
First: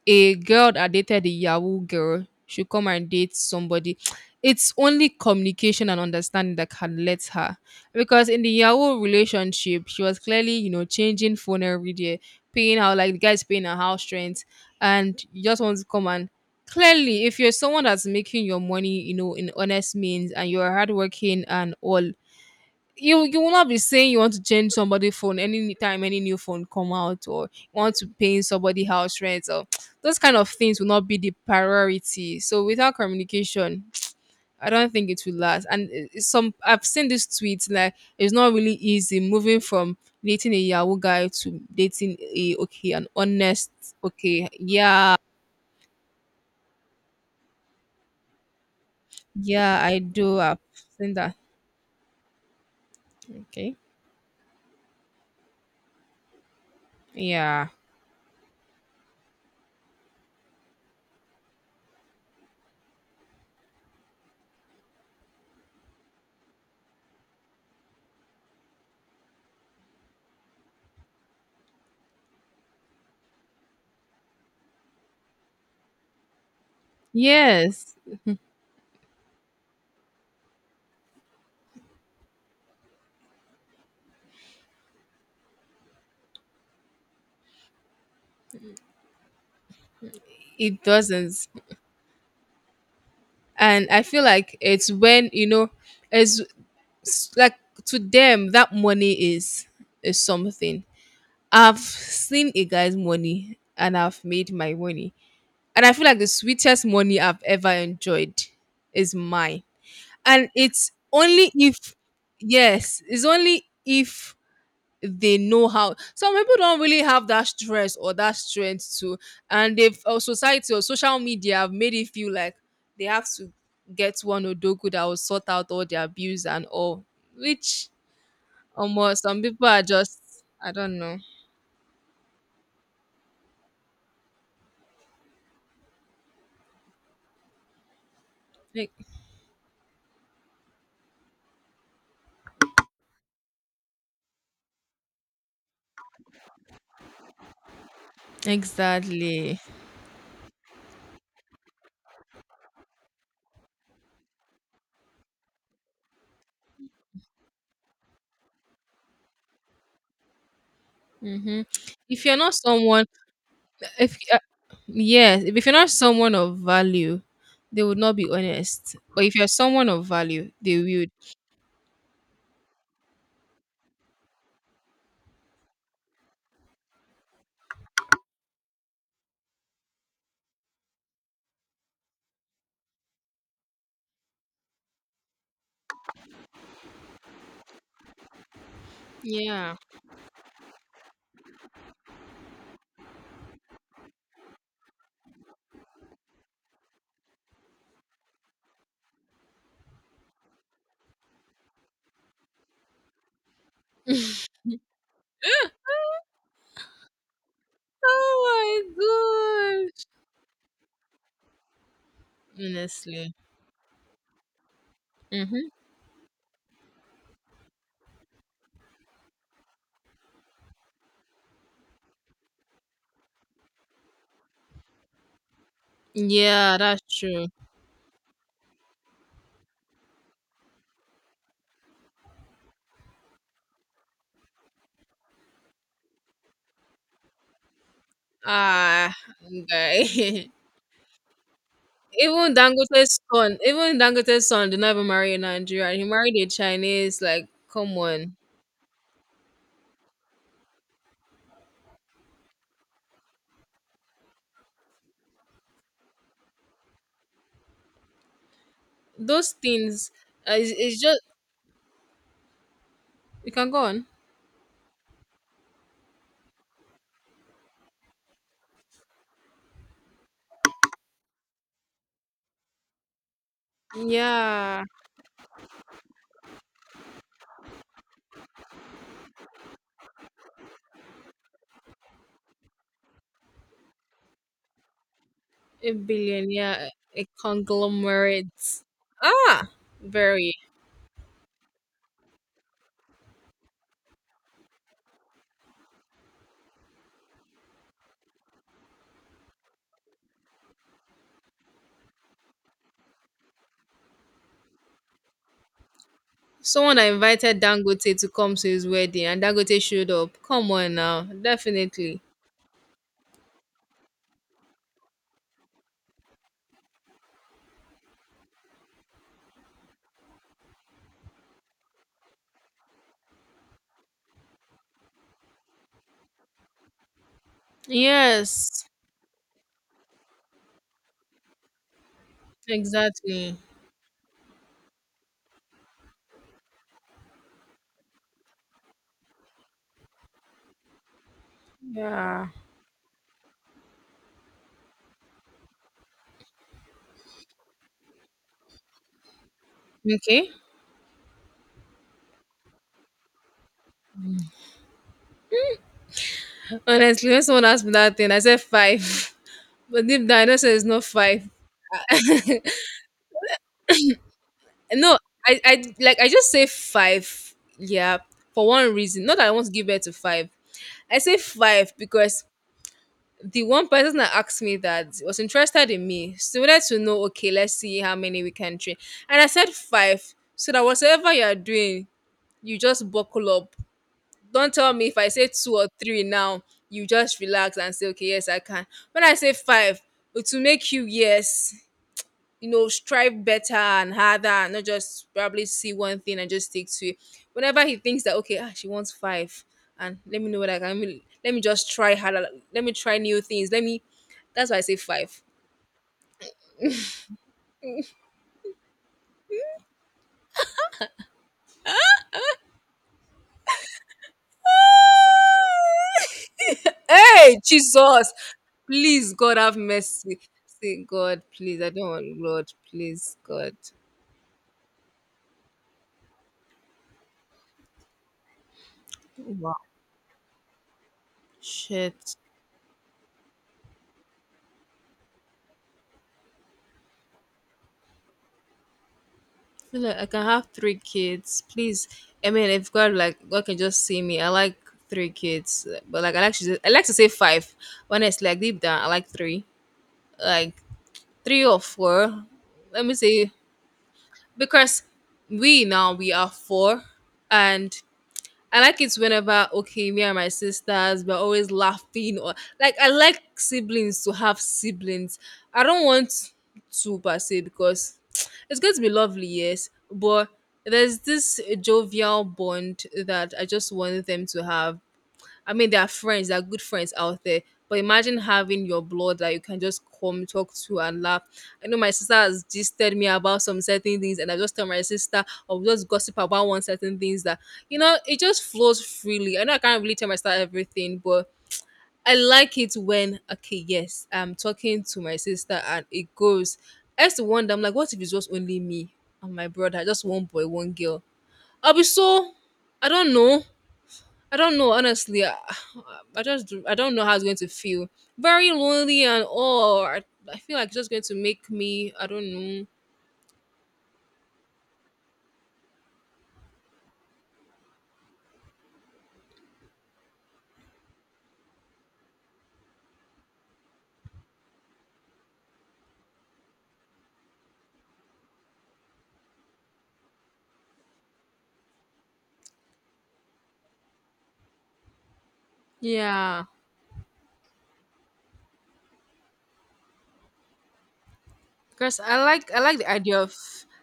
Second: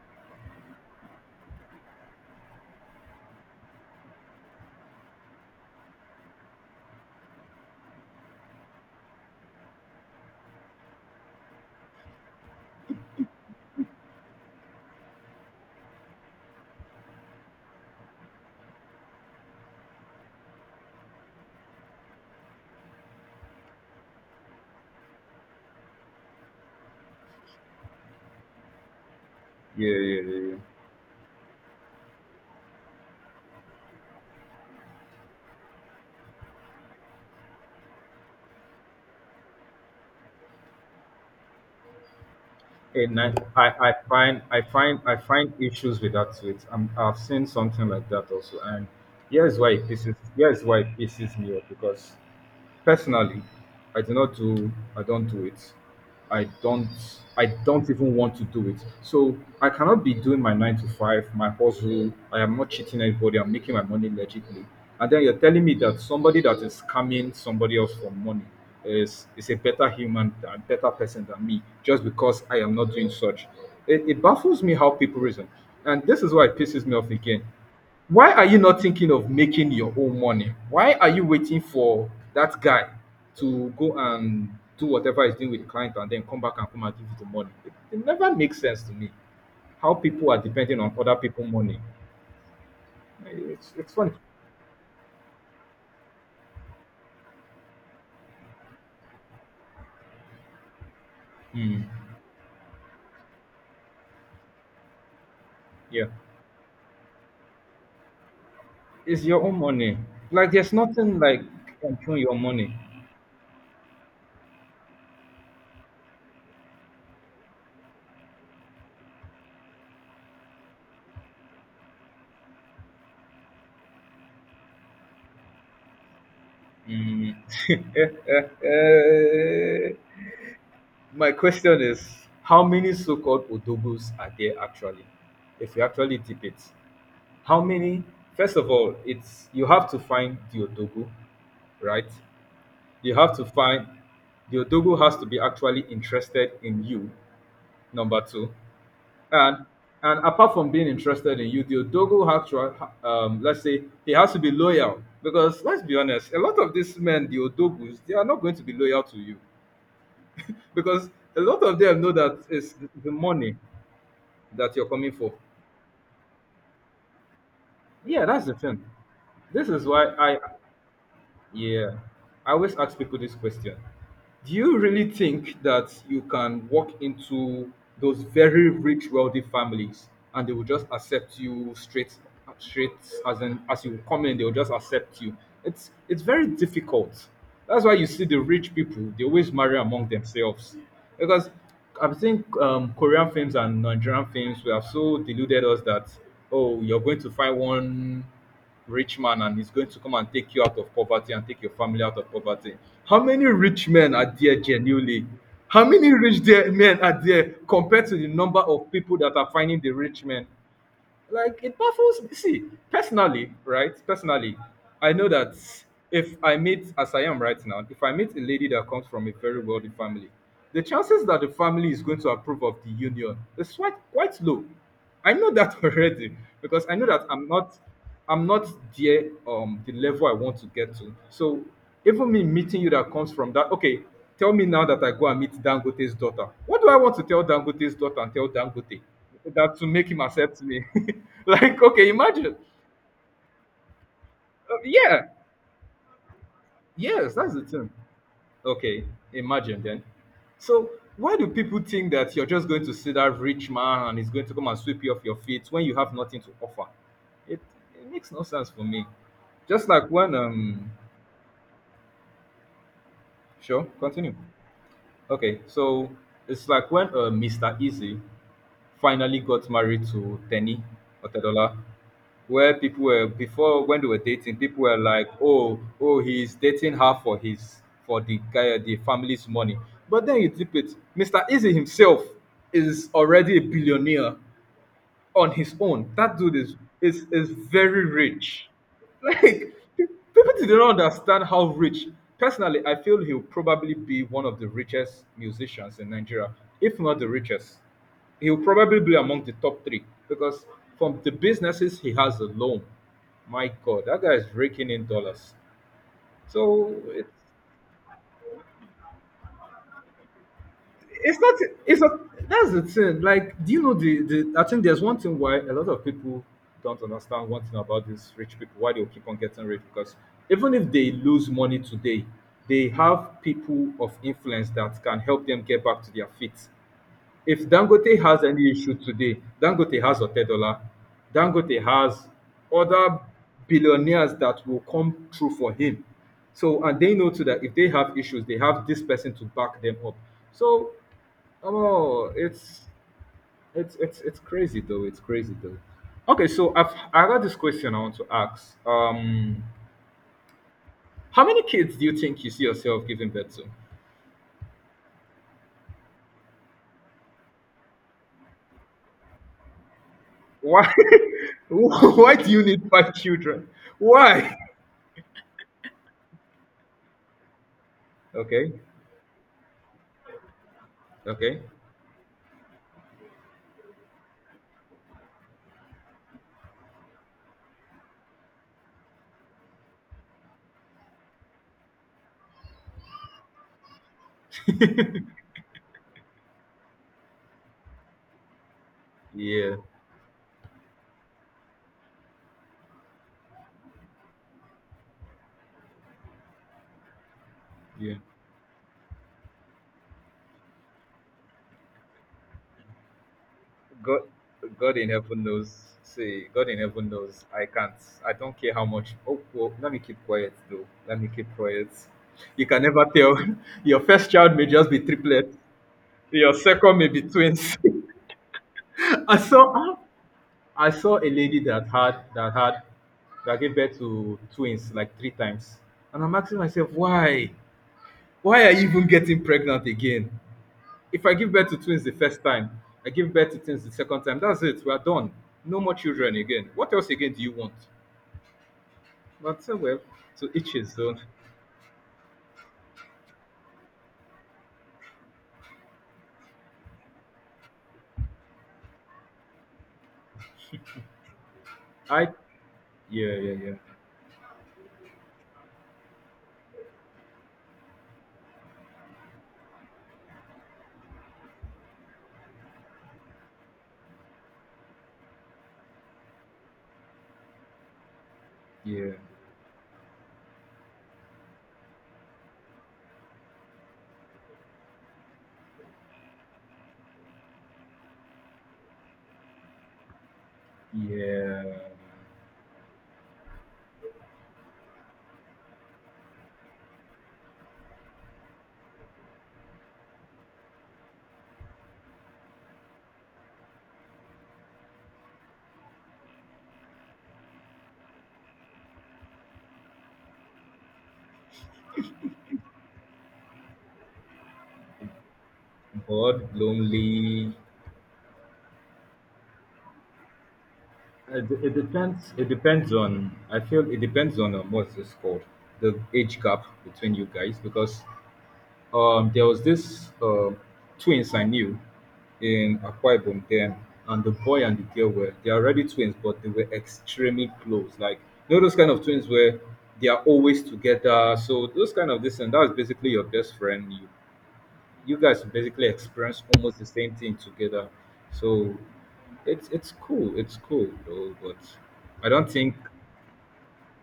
Speaker 1: a girl that dated a Yahoo girl should come and date somebody. It's only communication and understanding that can let her. Because in the Yahoo relationship, she was clearly, changing phone every day, paying out like the guy's paying her house rent, and you just want to come and clearly if you're someone that's making your money, in honest means and you're hardworking and all, you will not be saying you want to change somebody phone anytime any new phone come out, or you want to pay somebody house rent, or
Speaker 2: yeah,
Speaker 1: those
Speaker 2: yeah,
Speaker 1: kind
Speaker 2: yeah.
Speaker 1: of
Speaker 2: Yeah.
Speaker 1: things will not be the priority. So without communication I don't think it will last. And I- some I've seen this tweet like it's not really easy moving from dating a Yahoo guy to dating a, okay, an
Speaker 2: And
Speaker 1: honest.
Speaker 2: I find,
Speaker 1: Okay, yeah.
Speaker 2: I find issues with that too. It's, am, I've seen something like that also, and
Speaker 1: Yeah, I do, I've
Speaker 2: here's why it
Speaker 1: seen that.
Speaker 2: pisses me off because personally,
Speaker 1: Okay,
Speaker 2: I do not do I don't do it. I don't I
Speaker 1: yeah.
Speaker 2: don't even want to do it. So I cannot be doing my 9 to 5, my hustle. I am not cheating anybody, I'm making my money legitly. And then you're telling me that somebody that is scamming somebody else for money is a better human and better person than me just because I am not doing such. It baffles me how people reason. And this is why it pisses me off again.
Speaker 1: Yes,
Speaker 2: Why are you not thinking of making your own money? Why are you waiting for that guy to go and do whatever he's doing with the client and then come back and come and give you the money? It never makes sense to me how people are depending
Speaker 1: it
Speaker 2: on other
Speaker 1: doesn't.
Speaker 2: people' money. It's,
Speaker 1: And
Speaker 2: it's
Speaker 1: I
Speaker 2: funny.
Speaker 1: feel like it's when it's like to them that money is something. I've
Speaker 2: Hmm.
Speaker 1: seen a guy's money and I've made my money, and I
Speaker 2: Yeah.
Speaker 1: feel like the sweetest money I've ever enjoyed is
Speaker 2: It's your own
Speaker 1: mine.
Speaker 2: money.
Speaker 1: And
Speaker 2: Like, there's
Speaker 1: it's
Speaker 2: nothing like
Speaker 1: only if,
Speaker 2: control your money.
Speaker 1: yes, it's only if they know how. Some people don't really have that stress or that strength to, and they've or society or social media have made it feel like they have to get one odogu that will sort out all their bills and all,
Speaker 2: Mm.
Speaker 1: which almost some people are just, I don't know.
Speaker 2: My question is how many so called odogos are there actually? If you actually tip it, how many? First of all,
Speaker 1: E-
Speaker 2: it's you have to find the Odogo, right? You have to find the Odogo has to be actually interested in you, number two. And
Speaker 1: exactly.
Speaker 2: and apart from being interested in you, the Odogo actually, let's say, he has to be loyal. Because let's be honest, a lot of these men, the Odogus, they are not going to be loyal to you. Because a lot
Speaker 1: Mm-hmm.
Speaker 2: of them know
Speaker 1: If you're
Speaker 2: that
Speaker 1: not
Speaker 2: it's
Speaker 1: someone,
Speaker 2: the money
Speaker 1: if
Speaker 2: that you're coming for.
Speaker 1: yes, if you're not someone of value they would not
Speaker 2: Yeah,
Speaker 1: be
Speaker 2: that's the thing.
Speaker 1: honest, but if you're
Speaker 2: This is
Speaker 1: someone of
Speaker 2: why I,
Speaker 1: value they will.
Speaker 2: yeah, I always ask people this question. Do you really think that you can walk into those very rich, wealthy families and they will just accept you straight, straight as in, as you come in, they will just accept you? It's very difficult. That's why you see the rich people; they always
Speaker 1: Yeah.
Speaker 2: marry among themselves, because I think, Korean films and Nigerian films we have so deluded us that, oh, you're going to find one rich man and he's going to come and take you out of poverty and take your family out of poverty. How many rich men are there genuinely? How many rich there men are there compared to the number of people that are
Speaker 1: Oh
Speaker 2: finding
Speaker 1: my
Speaker 2: the
Speaker 1: gosh.
Speaker 2: rich men? Like, it baffles me. See,
Speaker 1: Honestly.
Speaker 2: personally, right? Personally, I know that
Speaker 1: Mm-hmm.
Speaker 2: if I meet, as I am right now, if I meet a lady that comes from a very wealthy family, the chances that the family is going to approve of the union is quite low. I know that already,
Speaker 1: Yeah,
Speaker 2: because I know
Speaker 1: that's
Speaker 2: that I'm
Speaker 1: true.
Speaker 2: not I'm not there, the level I want to get to. So even me meeting you that comes from that, okay, tell me now that I go and meet Dangote's daughter. What do I want to tell Dangote's daughter and tell Dangote?
Speaker 1: Ah,
Speaker 2: That, to
Speaker 1: guy.
Speaker 2: make him accept me. Like, okay,
Speaker 1: Even
Speaker 2: imagine.
Speaker 1: Dangote's son did not even
Speaker 2: Yeah,
Speaker 1: marry a Nigerian. He married a Chinese.
Speaker 2: yes,
Speaker 1: Like,
Speaker 2: that's the thing.
Speaker 1: come on.
Speaker 2: Okay, imagine then. So why do people think that you're just going to see that rich man and he's going to come and sweep you off your feet when you have nothing to offer? It, it makes no sense for me.
Speaker 1: Those
Speaker 2: Just like
Speaker 1: things,
Speaker 2: when.
Speaker 1: it's, it's just, you can
Speaker 2: Sure,
Speaker 1: go on.
Speaker 2: continue. Okay, so it's like when Mr. Easy finally got married to Tenny Otedola, where people were before when they were dating, people
Speaker 1: Yeah,
Speaker 2: were like, "Oh, oh, he's dating her for his for the guy the family's money." But then you dip it, Mr. Easy himself is already a billionaire on his
Speaker 1: a
Speaker 2: own. That
Speaker 1: billion.
Speaker 2: dude is
Speaker 1: Yeah, a
Speaker 2: very
Speaker 1: conglomerate.
Speaker 2: rich. Like,
Speaker 1: Ah,
Speaker 2: people
Speaker 1: very.
Speaker 2: do not understand how rich. Personally, I feel he'll probably be one of the richest musicians in Nigeria, if not the richest. He'll probably be among the top three because from the businesses he has alone, my God, that guy is raking in dollars. So
Speaker 1: Someone that
Speaker 2: it's
Speaker 1: invited Dangote to come to his wedding and Dangote showed up. Come on now,
Speaker 2: it's not, it's a,
Speaker 1: definitely.
Speaker 2: that's the thing. Like, do you know, the I think there's one thing why a lot of people don't understand one thing about these rich people, why they keep on getting rich, because even if they lose money today, they have people of influence that can help them get back to their feet. If Dangote has any
Speaker 1: Yes,
Speaker 2: issue today, Dangote has Otedola, Dangote has other
Speaker 1: exactly.
Speaker 2: billionaires that will come through for him. So, and they know too that if they have issues, they have this person to back them up. So, oh,
Speaker 1: Yeah.
Speaker 2: it's it's crazy though. It's crazy though. Okay, so I got this question I want to ask.
Speaker 1: Okay.
Speaker 2: How many kids do you think you see yourself giving birth to?
Speaker 1: Honestly, when someone asked me that thing, I said five. But deep down, I know say it's
Speaker 2: Why?
Speaker 1: not five.
Speaker 2: Why do you need five children? Why?
Speaker 1: No, I like I just say five. Yeah, for
Speaker 2: Okay,
Speaker 1: one reason. Not that I want to give birth to five. I say
Speaker 2: okay,
Speaker 1: five because the one person that asked me that was interested in me, so wanted to know, okay, let's see how many we can train. And I said five. So that whatever you are doing, you just buckle up. Don't tell me if I say two or three now, you just relax and say, okay, yes, I can. When I say
Speaker 2: yeah,
Speaker 1: five, it will make you, yes, strive better and harder, and not just probably see one thing and just stick to it. Whenever he
Speaker 2: yeah.
Speaker 1: thinks that, okay, she wants five, and let me know what I can, let me just try harder. Let me try new things. Let me,
Speaker 2: God,
Speaker 1: that's why I
Speaker 2: God
Speaker 1: say
Speaker 2: in
Speaker 1: five.
Speaker 2: heaven knows. See, God in heaven knows. I can't. I don't care how much. Oh, well, let me keep quiet though. Let me keep quiet. You can never tell. Your first child may just be triplet. Your second may be
Speaker 1: Hey,
Speaker 2: twins.
Speaker 1: Jesus, please,
Speaker 2: I
Speaker 1: God, have
Speaker 2: saw
Speaker 1: mercy.
Speaker 2: I
Speaker 1: Say,
Speaker 2: saw a
Speaker 1: God,
Speaker 2: lady
Speaker 1: please,
Speaker 2: that
Speaker 1: I don't
Speaker 2: had
Speaker 1: want, Lord, please,
Speaker 2: that gave
Speaker 1: God.
Speaker 2: birth to twins like three times. And I'm asking myself, why? Why are you even getting
Speaker 1: Wow,
Speaker 2: pregnant again? If I give birth to twins the
Speaker 1: shit.
Speaker 2: first time, I give birth to twins the second time, that's it, we are done. No more children again. What else again do you want? But so, well,
Speaker 1: Feel like I can
Speaker 2: to
Speaker 1: have
Speaker 2: each his
Speaker 1: three
Speaker 2: own.
Speaker 1: kids, please. I mean, if God, like God can just see me, I like three kids, but like I like to say five. Honestly, like deep down, I like three or
Speaker 2: I,
Speaker 1: four. Let me
Speaker 2: yeah,
Speaker 1: say,
Speaker 2: yeah, yeah.
Speaker 1: because we now we are four, and I like it whenever, okay, me and my sisters we're always laughing, or like I like siblings to have siblings. I don't want to per se because it's going to be
Speaker 2: Yeah.
Speaker 1: lovely, yes, but there's this jovial bond that I just want them to have. I mean, there are friends, there are good friends out there. But imagine having your blood that you can just come talk to and laugh.
Speaker 2: Yeah.
Speaker 1: I know my sister has gisted me about some certain things, and I just tell my sister or just gossip about one certain things that it just flows freely. I know I can't really tell my sister everything, but I like it when, okay, yes, I'm talking to my sister and it goes. I used to wonder, I'm like, what if it's just only me and my brother, just one boy, one girl? I'll be so, I don't know. I don't know, honestly. I
Speaker 2: Bored,
Speaker 1: just I don't know how it's
Speaker 2: lonely.
Speaker 1: going to feel. Very lonely and all. I feel like it's just going to
Speaker 2: It,
Speaker 1: make
Speaker 2: it
Speaker 1: me. I
Speaker 2: depends. It
Speaker 1: don't know.
Speaker 2: depends on. I feel it depends on, what's this called, the age gap between you guys, because there was this twins I knew in Akwa Ibom then, and the boy and the girl were they are already twins, but they were extremely close. Like, you know those kind of twins where they are always together. So those kind of this, and that's basically your best friend. You guys basically experience
Speaker 1: Yeah,
Speaker 2: almost the same thing together. So it's cool. It's cool though, but
Speaker 1: because
Speaker 2: I don't think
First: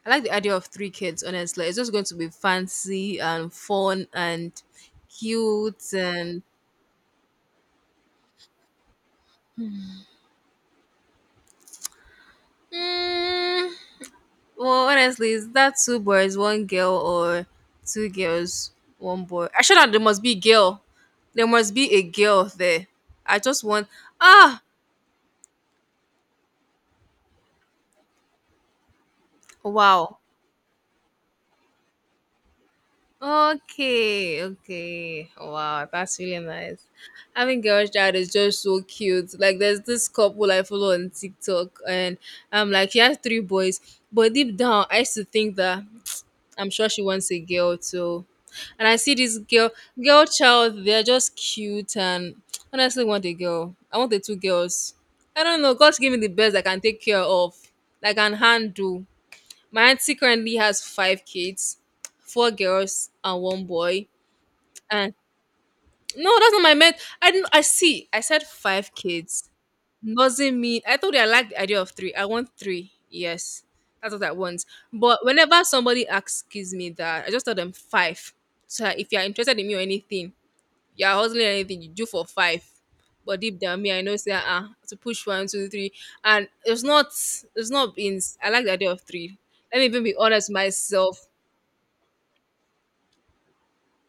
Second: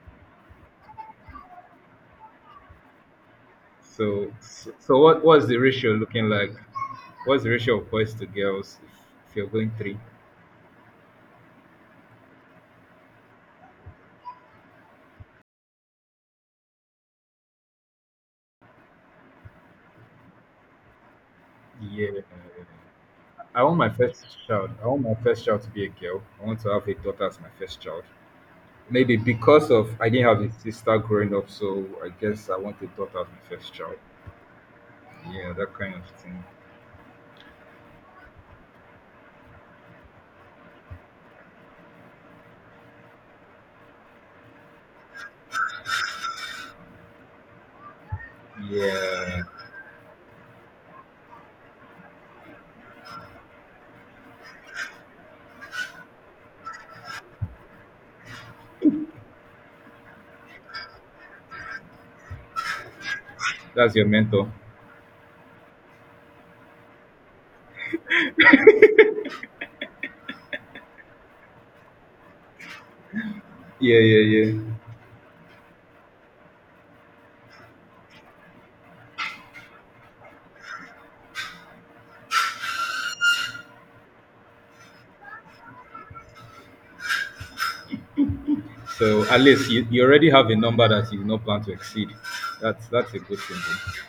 Speaker 1: I like the idea of three kids. Honestly, it's just going to be fancy and fun
Speaker 2: so.
Speaker 1: and
Speaker 2: So what's the ratio
Speaker 1: cute
Speaker 2: looking
Speaker 1: and.
Speaker 2: like? What's the ratio of boys to girls, if you're going three?
Speaker 1: Mm, well, honestly, is that two boys, one girl, or two girls, one boy? Actually, no, there must be girl. There must be a
Speaker 2: Yeah,
Speaker 1: girl there. I
Speaker 2: I
Speaker 1: just
Speaker 2: want
Speaker 1: want,
Speaker 2: my first
Speaker 1: ah
Speaker 2: child. I want my first child to be a girl. I want to have a daughter as my first child. Maybe because of I
Speaker 1: wow.
Speaker 2: didn't have a sister growing up, so I guess I want a daughter as my first child.
Speaker 1: Okay, okay.
Speaker 2: Yeah, that
Speaker 1: Wow,
Speaker 2: kind of
Speaker 1: that's really
Speaker 2: thing.
Speaker 1: nice. Having girls child is just so cute. Like there's this couple I follow on TikTok, and like she has three boys. But deep down I used to think that I'm sure she wants a girl too. And I see this
Speaker 2: Yeah,
Speaker 1: girl child, they're just cute and honestly want a girl. I want the two girls. I don't know, God's giving the best I can take care of, I can handle. My auntie currently has five kids, four girls and one
Speaker 2: that's your
Speaker 1: boy.
Speaker 2: mentor.
Speaker 1: And no, that's not my meant. I didn't. I see. I said five kids. Doesn't mean. I told you I like the idea of three. I want three. Yes,
Speaker 2: Yeah,
Speaker 1: that's what I
Speaker 2: yeah, yeah.
Speaker 1: want. But whenever somebody asks me that, I just tell them five. So that if you are interested in me or anything, you are hustling or anything, you do for five. But deep down, me, I know say, to push one, two, three, and it's not. It's not in. I like the idea of
Speaker 2: So
Speaker 1: three.
Speaker 2: at least
Speaker 1: Let me even
Speaker 2: you
Speaker 1: be
Speaker 2: already
Speaker 1: honest
Speaker 2: have
Speaker 1: with
Speaker 2: a number that you
Speaker 1: myself.
Speaker 2: not plan to exceed. That's a good thing, though.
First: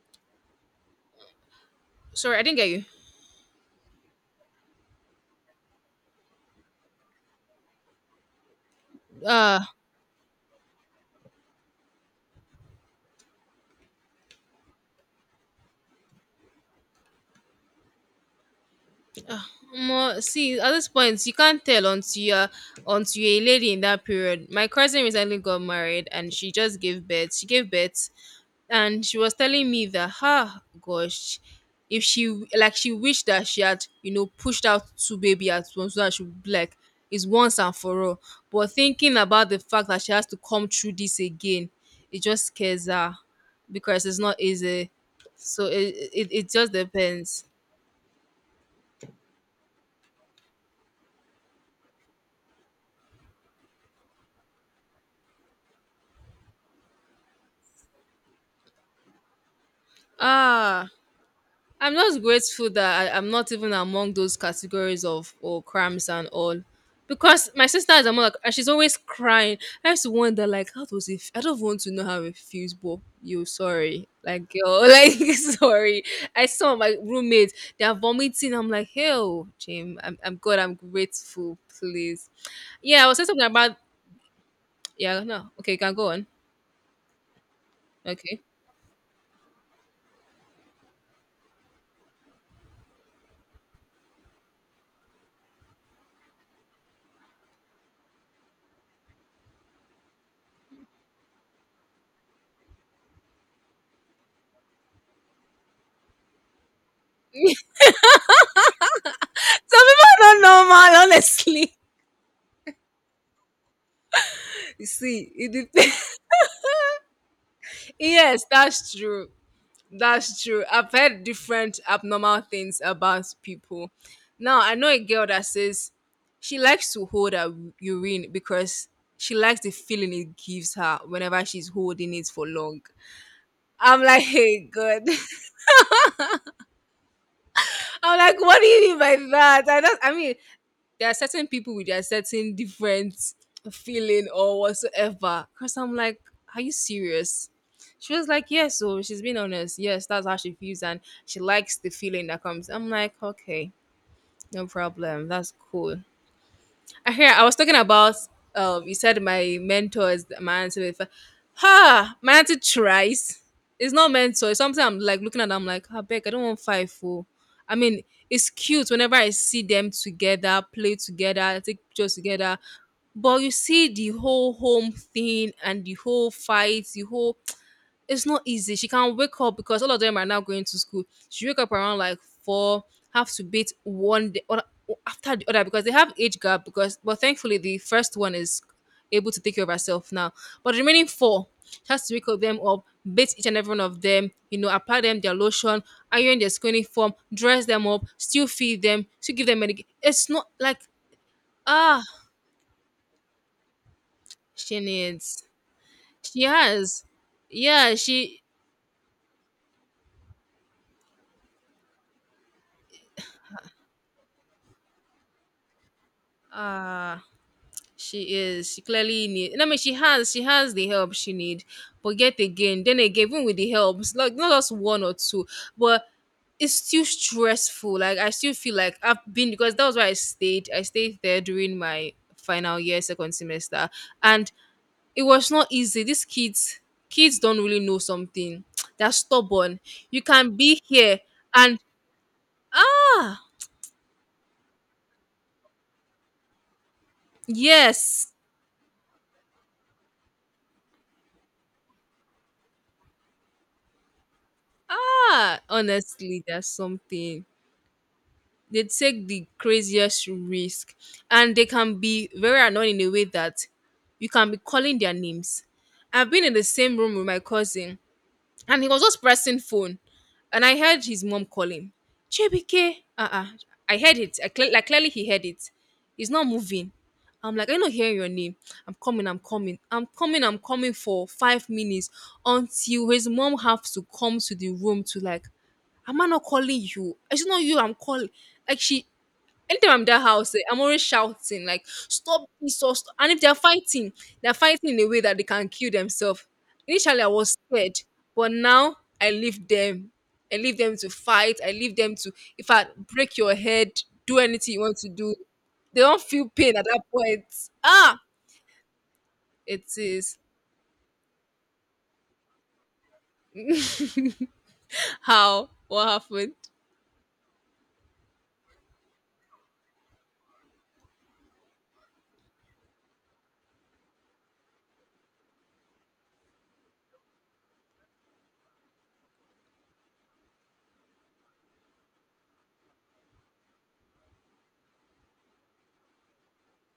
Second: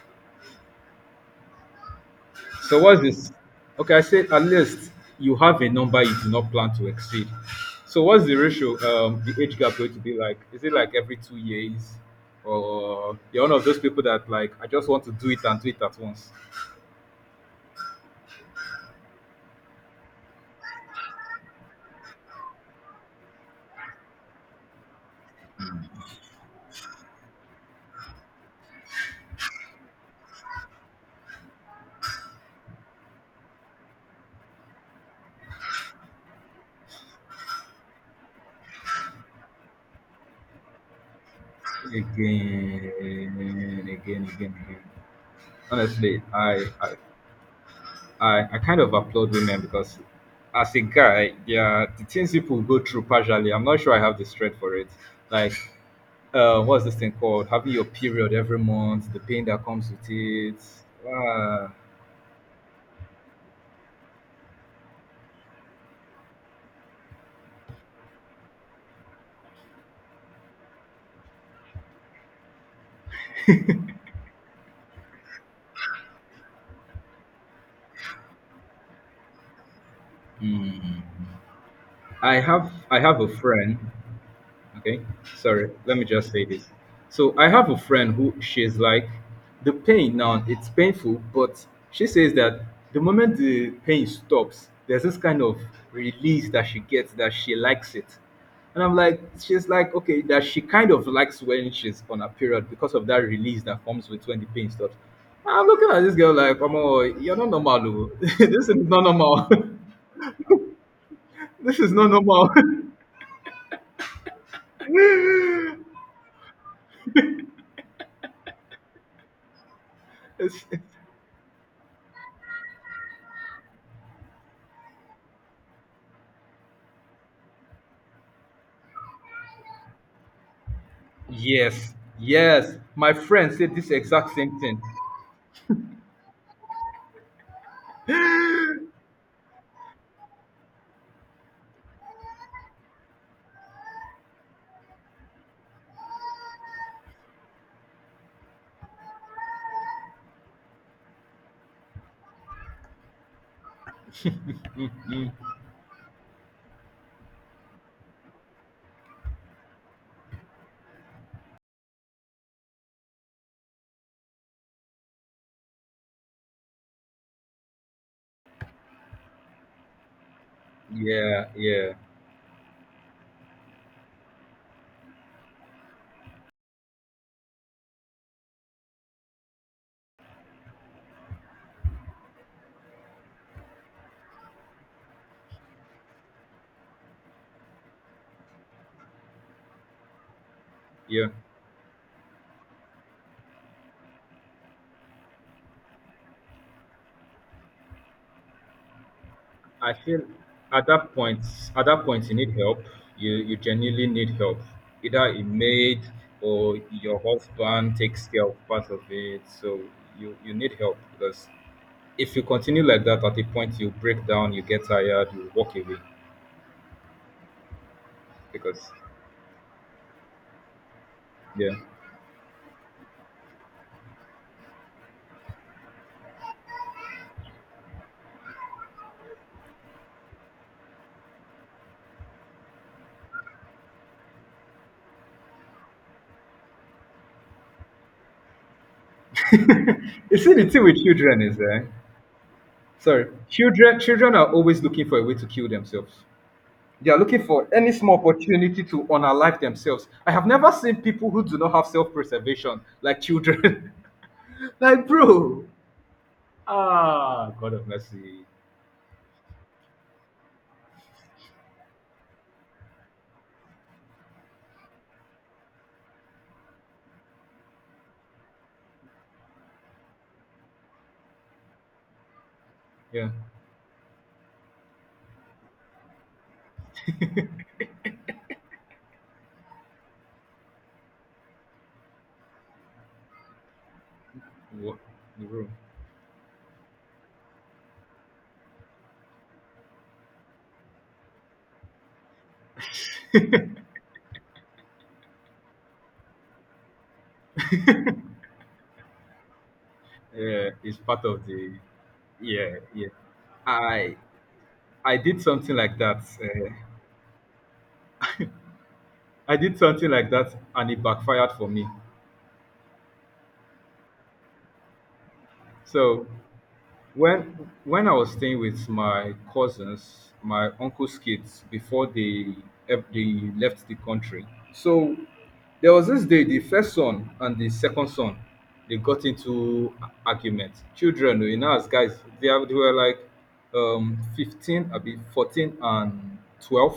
Speaker 1: Sorry, I didn't get
Speaker 2: So
Speaker 1: you.
Speaker 2: what's this? Okay, I said at least you have a number you do not plan to exceed. So what's the ratio? The age
Speaker 1: Uh,
Speaker 2: gap going to be like? Is it like every 2 years, or you're one of those people that like I just want to do it and do it at once?
Speaker 1: uh Omo, see, at this point, you can't tell until you're a lady in that period. My cousin recently got married, and she just gave birth. She gave birth, and she was telling me that, gosh, if she, like, she wished that she had pushed out two baby at once, so that she would be like it's once and for all. But thinking about the fact that she has to come through this again, it just scares
Speaker 2: Again,
Speaker 1: her,
Speaker 2: again,
Speaker 1: because it's
Speaker 2: again,
Speaker 1: not
Speaker 2: again.
Speaker 1: easy. So
Speaker 2: Honestly,
Speaker 1: it
Speaker 2: I,
Speaker 1: just
Speaker 2: I
Speaker 1: depends.
Speaker 2: I, I kind of applaud women, because as a guy, yeah, the things people go through partially, I'm not sure I have the strength for it. Like, what's this thing called? Having your period every month, the pain that comes with it.
Speaker 1: Ah,
Speaker 2: Uh,
Speaker 1: I'm just grateful that I'm not even among those categories of or cramps and all. Because my sister is among like, and she's always crying. I used to wonder like how does it I don't want to know how it feels, but you sorry. Like girl, like sorry. I saw my roommates, they are vomiting. I'm like, hell, Jim, I'm good, I'm
Speaker 2: hmm.
Speaker 1: grateful, please.
Speaker 2: I have I
Speaker 1: Yeah, I was
Speaker 2: have
Speaker 1: saying
Speaker 2: a
Speaker 1: something about,
Speaker 2: friend. Okay,
Speaker 1: yeah, no.
Speaker 2: sorry,
Speaker 1: Okay, you can
Speaker 2: let me
Speaker 1: go on.
Speaker 2: just say this. So I have a friend who
Speaker 1: Okay.
Speaker 2: she's like, the pain now, it's painful, but she says that the moment the pain stops, there's this kind of release that she gets that she likes it. And I'm like, she's like, okay, that she kind of likes when she's on a period, because of that release that comes with when the pain stops. I'm looking at this girl like, oh, you're not normal. Oh. This is not normal.
Speaker 1: Some people are not normal, honestly.
Speaker 2: This is not normal.
Speaker 1: You see, it depends. Yes, that's true. That's true.
Speaker 2: It's—
Speaker 1: I've heard different abnormal things about people. Now, I know a girl that says she likes to hold her urine because she likes the feeling it gives her whenever she's
Speaker 2: Yes,
Speaker 1: holding it for
Speaker 2: yes.
Speaker 1: long.
Speaker 2: My friend said this
Speaker 1: I'm like,
Speaker 2: exact same
Speaker 1: hey,
Speaker 2: thing.
Speaker 1: God. I'm like, what do you mean by that? I don't, I mean, there are certain people with their certain different feeling or whatsoever. Because I'm like, are you serious? She was like, yes. So she's been honest. Yes, that's how she feels, and she likes the feeling that comes. I'm like, okay, no problem. That's cool. I was talking about you said my auntie before. Ha, my auntie tries. It's not mentor. It's something I'm like looking at. I'm like, I beg, I don't want five four. I mean, it's cute whenever I see them together, play
Speaker 2: Yeah,
Speaker 1: together, take
Speaker 2: yeah,
Speaker 1: pictures together. But you see the whole home thing and the whole fight, the whole it's not easy. She can wake up because all of them are now going to school. She wake up around like four, have to beat one day or after the other because they have age gap. Because But thankfully the first one is able to take care of herself now. But the remaining
Speaker 2: yeah.
Speaker 1: four she has to wake up them up, bathe each and every one of them, apply them their lotion, iron their school uniform, dress them up, still feed them, still give them medication.
Speaker 2: I feel
Speaker 1: It's not like
Speaker 2: at that point,
Speaker 1: ah
Speaker 2: you need help. You genuinely need help.
Speaker 1: she
Speaker 2: Either a
Speaker 1: needs.
Speaker 2: maid
Speaker 1: She
Speaker 2: or
Speaker 1: has.
Speaker 2: your
Speaker 1: Yeah,
Speaker 2: husband takes care of part of it. So you need help, because if you continue like that, at a point you break down, you get tired, you walk away
Speaker 1: ah she is. She
Speaker 2: because,
Speaker 1: clearly need. I mean, she has. She has the help she need.
Speaker 2: yeah.
Speaker 1: But yet again, then again, even with the help, it's like not just one or two, but it's still stressful. Like I still feel like I've been because that was where I stayed. I stayed there during my final year, second semester, and it was not easy. Kids don't really know something. They're stubborn. You
Speaker 2: You
Speaker 1: can
Speaker 2: see, the
Speaker 1: be
Speaker 2: thing with
Speaker 1: here
Speaker 2: children is,
Speaker 1: and
Speaker 2: sorry,
Speaker 1: ah
Speaker 2: children. Children are always looking for a way to kill themselves. They are looking for any small
Speaker 1: yes,
Speaker 2: opportunity to unalive themselves. I have never seen people who do not have self-preservation like children. Like, bro,
Speaker 1: honestly, there's something,
Speaker 2: ah, God of mercy.
Speaker 1: they take the craziest risk, and they can be very annoying in a way that you can be calling their names. I've been in the same room with my cousin, and he was just pressing phone, and I heard his mom calling JBK,
Speaker 2: Yeah.
Speaker 1: uh-uh. I heard it. I like, clearly he heard it. He's not moving. I'm like, I'm not hearing your name. I'm coming, I'm coming, I'm coming, I'm coming for 5 minutes until his mom has to come to the
Speaker 2: Wha-
Speaker 1: room to like,
Speaker 2: bro.
Speaker 1: "Am I not calling you? It's not you I'm calling." Like, she anytime I'm in that house, eh, I'm always shouting like, "Stop this!" or "Stop-" And if they're fighting, they're fighting in a way that they can kill themselves. Initially, I was scared, but now I leave them. I
Speaker 2: Yeah,
Speaker 1: leave them
Speaker 2: it's
Speaker 1: to
Speaker 2: part of
Speaker 1: fight. I
Speaker 2: the.
Speaker 1: leave them to, if
Speaker 2: Yeah,
Speaker 1: I
Speaker 2: yeah.
Speaker 1: break your head,
Speaker 2: I
Speaker 1: do anything you want to
Speaker 2: I
Speaker 1: do.
Speaker 2: did something like
Speaker 1: They don't
Speaker 2: that.
Speaker 1: feel pain at that point. Ah,
Speaker 2: I did
Speaker 1: it
Speaker 2: something like
Speaker 1: is.
Speaker 2: that, and it backfired for me.
Speaker 1: How? What
Speaker 2: So,
Speaker 1: happened?
Speaker 2: when I was staying with my cousins, my uncle's kids, before they left the country, so there was this day the first son and the second son, they got into argument. Children, you know, as guys, they were like, 15, I be 14 and 12.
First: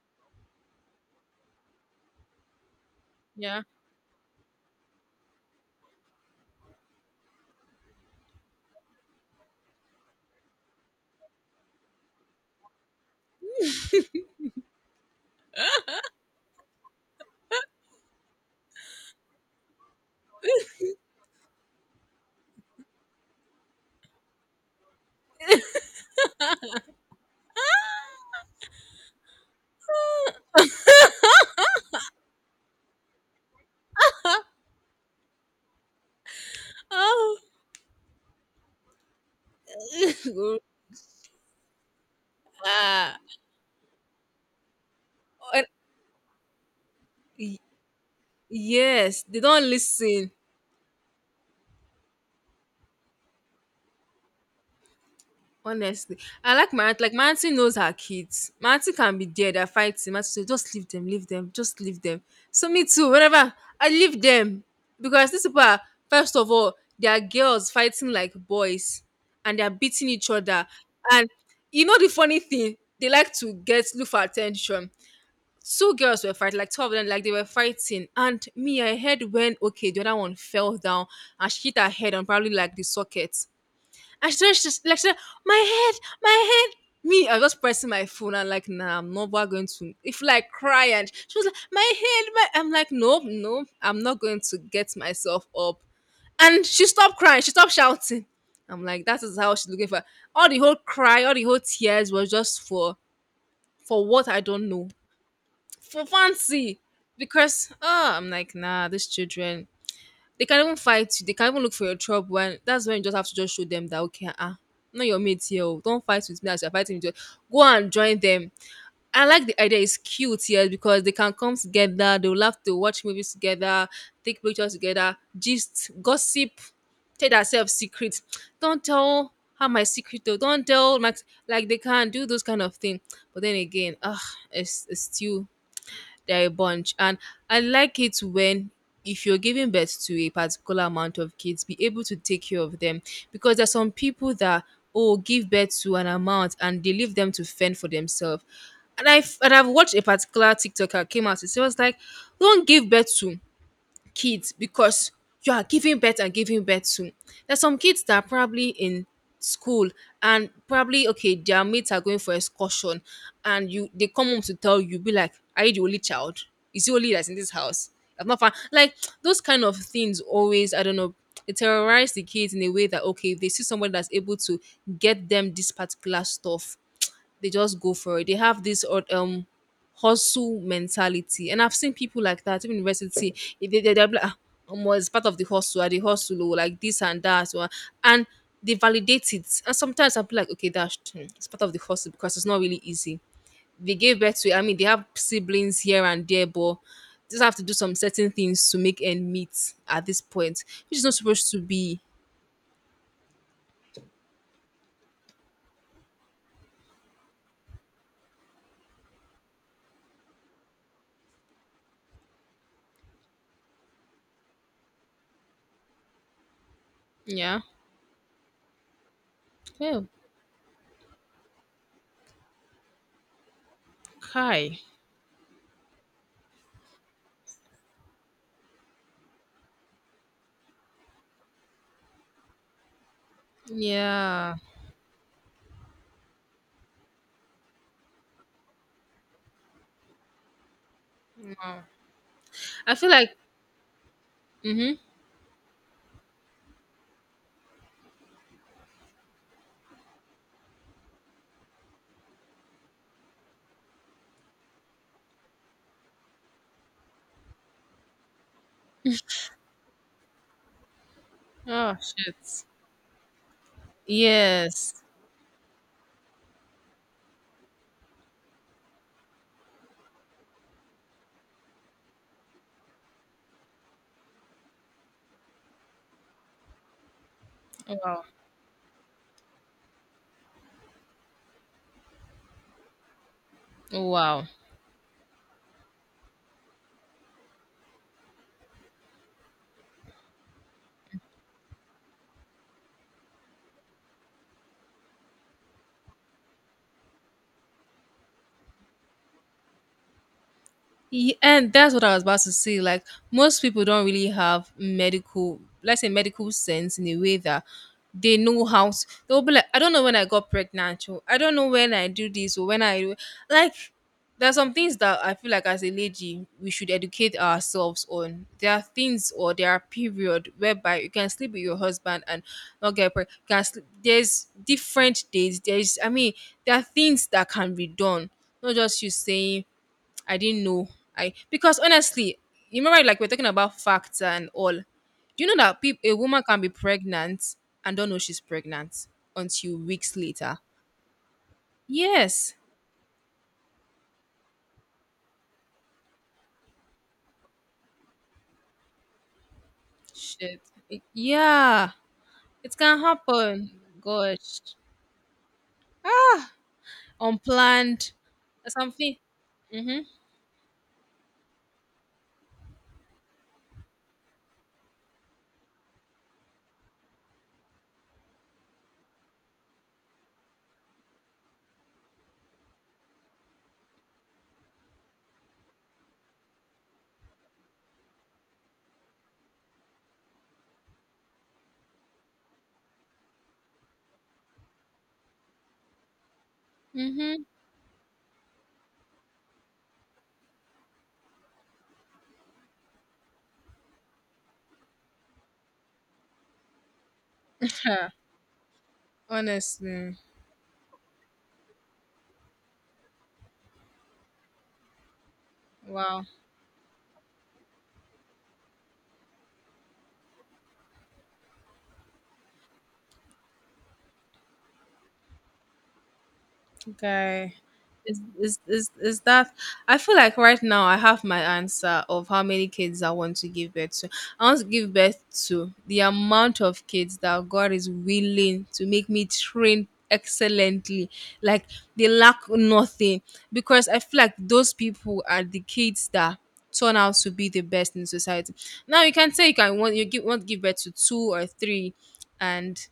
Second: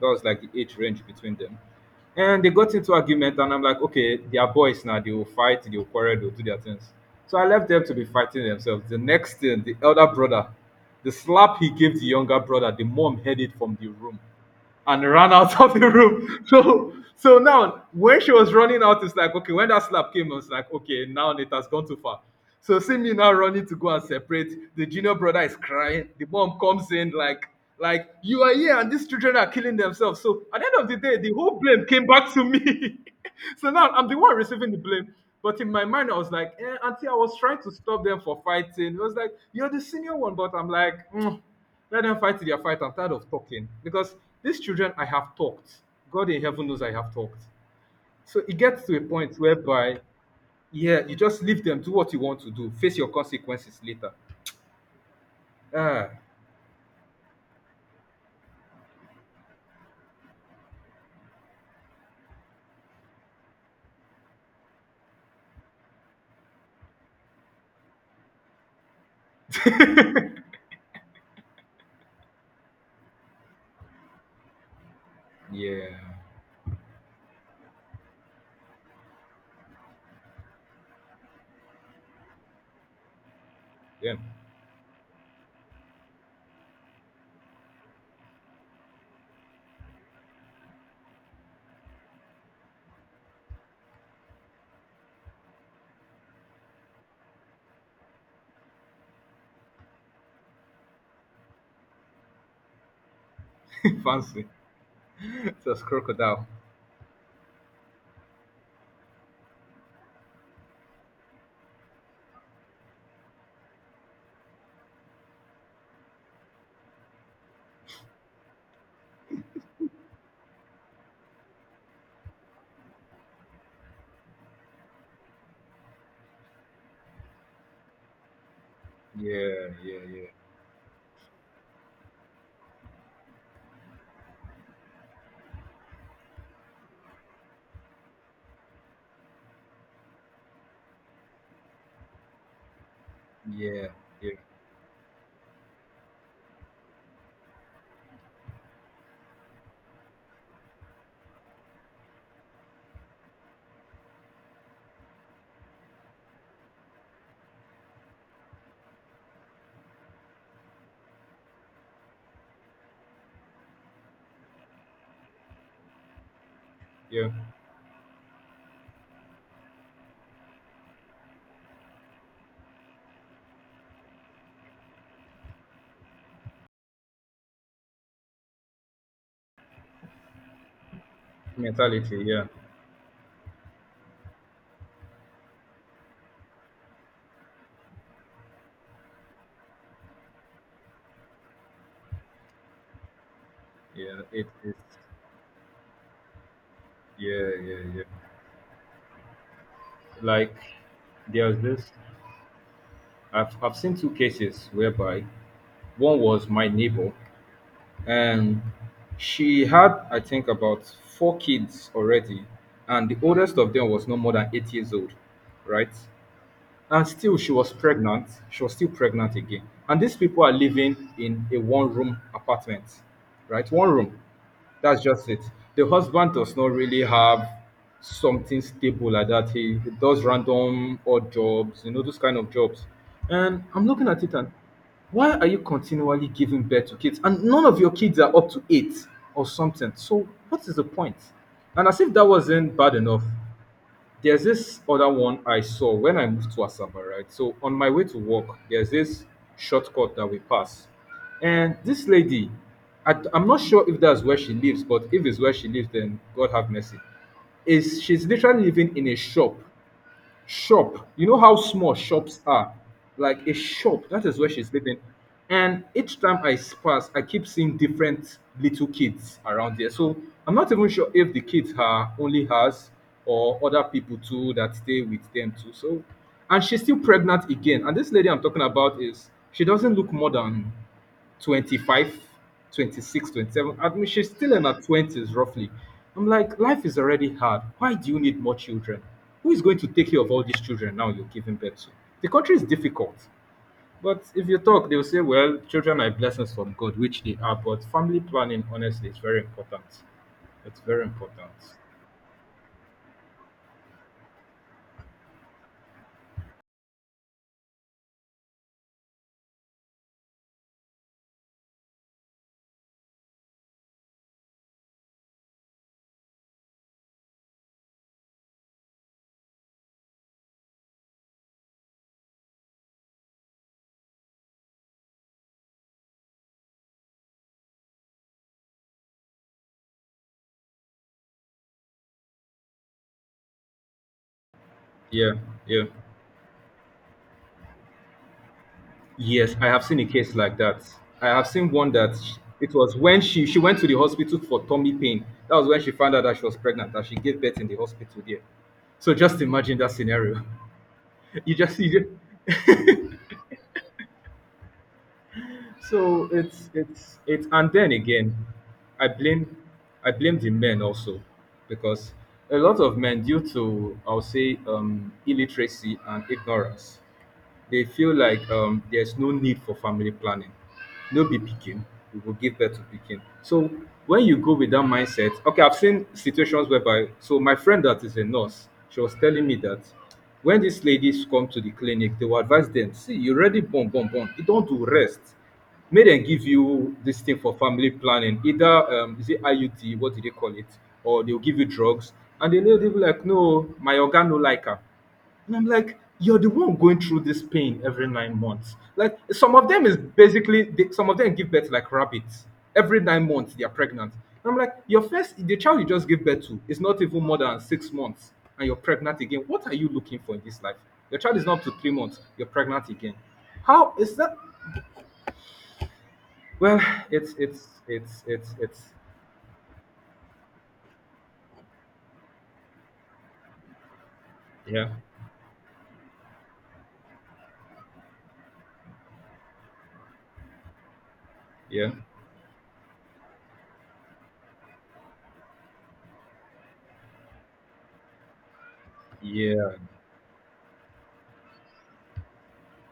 Speaker 2: That was like the age range between them. And they got into argument, and I'm
Speaker 1: Yeah.
Speaker 2: like, okay, they are boys now. They will fight, they will quarrel, they will do their things. So I left them to be fighting themselves. The next thing, the elder brother, the slap he gave the younger brother, the mom heard it from the room and ran out of the room. So now when she was running out, it's like, okay, when that slap came, I was like, okay, now it has gone too far. So see me now running to go and separate. The junior brother is crying. The mom comes in like you are here and these children are killing themselves. So at the end of the day, the whole blame came back to me. So now I'm the one receiving the blame. But in my mind, I was like, Auntie, I was
Speaker 1: Oh.
Speaker 2: trying to stop them for fighting. It was like, you're the senior one, but I'm like, "Mm, let them fight their fight. I'm tired
Speaker 1: ah.
Speaker 2: of talking because these children, I have
Speaker 1: And
Speaker 2: talked. God in heaven knows I have talked.
Speaker 1: y-
Speaker 2: So it gets to a
Speaker 1: yes,
Speaker 2: point
Speaker 1: they don't
Speaker 2: whereby,
Speaker 1: listen.
Speaker 2: yeah, you just leave them, do what you want to do, face your consequences later. Ah,
Speaker 1: Honestly, I like my aunt. Like my auntie knows her kids. My auntie can be there. They're fighting. My auntie say, just leave them, just leave them. So me too. Whenever I leave them, because these people are, first of all, they are girls fighting like boys, and they are beating each other. And you know the funny thing, they like to get look for attention.
Speaker 2: yeah,
Speaker 1: Two girls were fighting, like two of them, like they were fighting. And me, I heard when, okay, the other one fell down and she hit her head on probably like the socket.
Speaker 2: yeah,
Speaker 1: I stretched this lecture, my head, my head. Me, I was just pressing my phone and like, nah, I'm not going to if like cry. And she was like, my head, my I'm like, nope, no, I'm not going to get myself up. And she stopped crying, she stopped shouting. I'm like, that is how she's looking for, all the whole cry, all the whole tears was just for for what I
Speaker 2: fancy.
Speaker 1: don't know.
Speaker 2: Just
Speaker 1: For
Speaker 2: crocodile.
Speaker 1: fancy. Because I'm like, nah, these children, they can even fight you. They can even look for your trouble. When that's when you just have to just show them that, okay, ah, no, your mate here. Oh. Don't fight with me as you're fighting with. Your-" Go and join them. I like the idea. It's cute, yes, because they can come together. They'll have to watch movies together, take pictures together, gist, gossip, tell themselves secrets. Don't tell her
Speaker 2: Yeah,
Speaker 1: my
Speaker 2: yeah,
Speaker 1: secret
Speaker 2: yeah,
Speaker 1: though. Don't tell Max. Like they can do those kind of thing. But then again, it's still they're a bunch. And I like it when, if you're giving birth to a particular amount of kids, be able to take care of them. Because there's
Speaker 2: yeah,
Speaker 1: some people
Speaker 2: yeah,
Speaker 1: that oh give birth to an amount and they leave them to fend for themselves. And I've watched a particular TikToker came out. It was like, don't give birth to kids because you are giving birth and giving birth to. There's some kids that are probably in school, and probably okay, their mates are going for excursion, and you, they come home to tell you, be like, "Are you the only child? Is the only
Speaker 2: yeah.
Speaker 1: that's in this house? I'm not fine." Like, those kind of things always, I don't know, it terrorize the kids in a way that, okay, if they see somebody that's able to get them this particular stuff, they just go for it. They have this, or hustle mentality, and I've seen people
Speaker 2: Mentality.
Speaker 1: like
Speaker 2: Yeah,
Speaker 1: that even in university. They're like, ah, omo, it's part of the hustle, I the hustle, oh, like this and that, oh," and they validate it. And sometimes I'll be like, okay, that's hmm, it's part of the hustle because it's not really easy. They gave
Speaker 2: yeah.
Speaker 1: birth
Speaker 2: It
Speaker 1: to, it. I
Speaker 2: is.
Speaker 1: mean, they have siblings here and there, but just
Speaker 2: Yeah,
Speaker 1: have to do
Speaker 2: yeah,
Speaker 1: some
Speaker 2: yeah.
Speaker 1: certain things to make end meet at this
Speaker 2: Like
Speaker 1: point, which is not supposed to
Speaker 2: there's this.
Speaker 1: be.
Speaker 2: I've seen two cases whereby one was my neighbor. And she had, I think, about four kids already. And the oldest of them was no more than 8 years old, right? And still, she
Speaker 1: Yeah.
Speaker 2: was pregnant. She was still pregnant again. And
Speaker 1: Oh,
Speaker 2: these people are living in a one room apartment, right? One room.
Speaker 1: Kai.
Speaker 2: That's just it. The husband does not really have something stable like that. He does random odd jobs, you know, those kind of jobs. And I'm looking at it and
Speaker 1: Yeah.
Speaker 2: why are you continually giving birth to kids? And none of your kids are up to eight or something. So what is the point? And as if that wasn't bad
Speaker 1: I feel
Speaker 2: enough,
Speaker 1: like.
Speaker 2: there's this
Speaker 1: Mm-hmm.
Speaker 2: other one I saw when I moved to Asaba, right? So on my way to work, there's this shortcut that we pass. And this lady, I'm not sure if that's where she lives, but if it's where she lives, then God have mercy. Is, she's literally living in a shop shop. You know how small
Speaker 1: Oh,
Speaker 2: shops
Speaker 1: shit.
Speaker 2: are? Like a shop, that is where she's
Speaker 1: Yes.
Speaker 2: living. And each time I pass, I keep seeing different little kids around there. So I'm not even sure if the kids are only hers or other people too that stay with them too. So, and she's still pregnant again. And this
Speaker 1: Wow.
Speaker 2: lady I'm talking about is, she doesn't look modern. 25, 26, 27. I mean,
Speaker 1: Oh,
Speaker 2: she's
Speaker 1: wow.
Speaker 2: still in her 20s, roughly. I'm like, life is already hard. Why do you need more children? Who is going to take care of all these children now you're giving birth to? The country is difficult. But if you talk, they'll say, well, children are blessings from God, which they are. But family planning, honestly, is very important. It's very important.
Speaker 1: And that's what I was about to say. Like most people don't really have medical, let's say, medical sense in a way that they know how to, they'll be like, I don't know when I got pregnant, or I don't know when I do this or when I do like, there's some things that I feel like as a lady we should educate ourselves on. There are things or there are period whereby you can sleep with your husband and not get pregnant. Can sleep. There's different days. There's I mean, there are things that can be done. Not just you saying I didn't know. I, because honestly, you remember like we're talking about facts and all.
Speaker 2: Yeah,
Speaker 1: Do you know that
Speaker 2: yeah.
Speaker 1: peop a woman can be pregnant and don't know she's pregnant
Speaker 2: Yes, I
Speaker 1: until
Speaker 2: have seen a
Speaker 1: weeks
Speaker 2: case like
Speaker 1: later?
Speaker 2: that. I have seen one that sh-
Speaker 1: Yes.
Speaker 2: It was when she went to the hospital for tummy pain. That was when she found out that she was pregnant, that she gave birth in the hospital there. So just imagine that scenario.
Speaker 1: Shit.
Speaker 2: You just see.
Speaker 1: Yeah.
Speaker 2: You
Speaker 1: It can happen. Gosh.
Speaker 2: so it's and then
Speaker 1: Unplanned.
Speaker 2: again, I
Speaker 1: Something.
Speaker 2: blame
Speaker 1: Mm-hmm.
Speaker 2: I blame the men also, because a lot of men, due to I'll say illiteracy and ignorance, they feel like there's no need for family planning. No be picking, we will give birth to picking. So when you go with that mindset, okay, I've seen situations whereby, so my friend that is a nurse, she was telling me that when these ladies come to the clinic, they will advise them, see, you already born, born, born. You don't do rest. May dem give you this thing
Speaker 1: Mm-hmm.
Speaker 2: for family planning, either is it iud, what do they call it, or they'll give you drugs. And the lady will be like, no, my oga no like am. And I'm like, you're the one going through this pain every 9 months. Like some of them is
Speaker 1: Honestly.
Speaker 2: basically, they, some of them give birth like rabbits. Every 9 months they are pregnant. And I'm like, your first the child you just give
Speaker 1: Wow.
Speaker 2: birth to is not even more than 6 months, and you're pregnant again. What are you looking for in this life? Your child is not up to 3 months. You're pregnant again. How is that? Well,
Speaker 1: Okay. Is, is
Speaker 2: it's
Speaker 1: is is that, I feel like right now I have my answer of how many kids I want to give birth to. I want to
Speaker 2: yeah,
Speaker 1: give birth to the amount of kids that God is willing to make me train excellently. Like
Speaker 2: yeah,
Speaker 1: they lack nothing. Because I feel like those people are the kids that turn out to be the best in society. Now, you can say you
Speaker 2: yeah.
Speaker 1: can want you give want to give birth to two or three, and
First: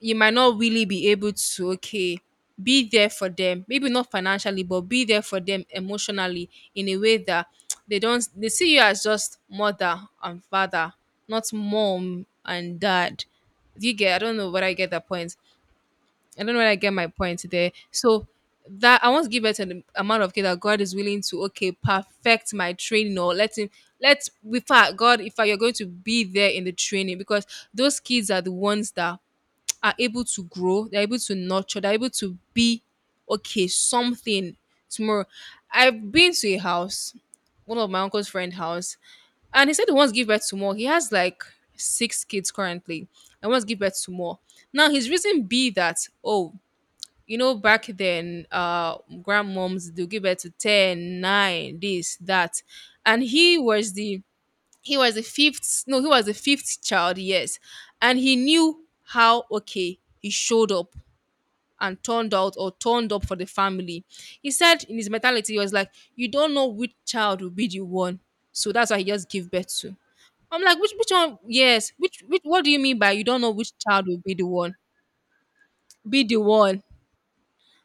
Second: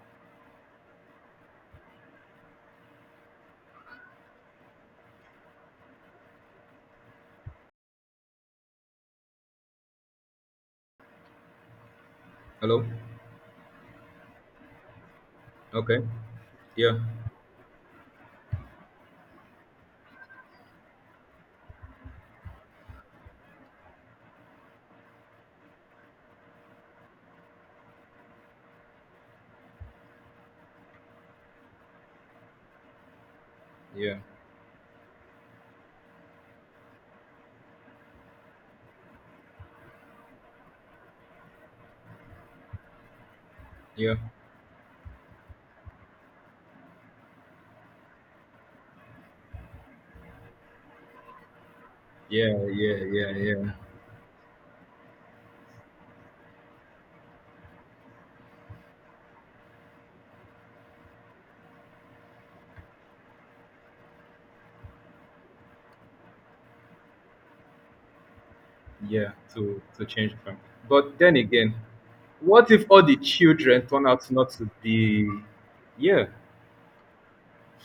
Speaker 1: you might not really be able to, okay, be there for them, maybe not financially but be there for them emotionally in a way that they don't they see you as just mother and father, not mom and
Speaker 2: Hello.
Speaker 1: dad. Do you get? I don't know whether I get that point.
Speaker 2: Okay.
Speaker 1: I don't know whether I get
Speaker 2: Yeah,
Speaker 1: my point there. So, that I want to give it to the amount of kids that God is willing to, okay, perfect my training. Or let, with fact, God, if you're going to be there in the training, because those kids are the ones that are able to grow, they're able to nurture, they're able to be okay,
Speaker 2: yeah,
Speaker 1: something tomorrow. I've been to a house, one of my uncle's friend house, and he said he wants to give birth to more. He has like six kids currently and wants to give birth to
Speaker 2: yeah,
Speaker 1: more. Now, his reason be that, oh, you know, back then, grandmoms they'll give birth to 10, 9, this,
Speaker 2: yeah,
Speaker 1: that.
Speaker 2: yeah,
Speaker 1: And
Speaker 2: yeah,
Speaker 1: he
Speaker 2: yeah,
Speaker 1: was the He was the fifth, no, he was the fifth child, yes, and he knew how. Okay, he showed up and turned out, or turned up, for the family. He said in his mentality, he was like, you don't know which child will be the one. So that's why he just
Speaker 2: yeah,
Speaker 1: gave birth
Speaker 2: to
Speaker 1: to.
Speaker 2: to change the family.
Speaker 1: I'm like, which
Speaker 2: But then
Speaker 1: one?
Speaker 2: again,
Speaker 1: Yes. Which, what
Speaker 2: what
Speaker 1: do you
Speaker 2: if
Speaker 1: mean
Speaker 2: all
Speaker 1: by,
Speaker 2: the
Speaker 1: you don't know which
Speaker 2: children turn
Speaker 1: child will
Speaker 2: out
Speaker 1: be the
Speaker 2: not to
Speaker 1: one.
Speaker 2: be? Yeah.
Speaker 1: Be the one.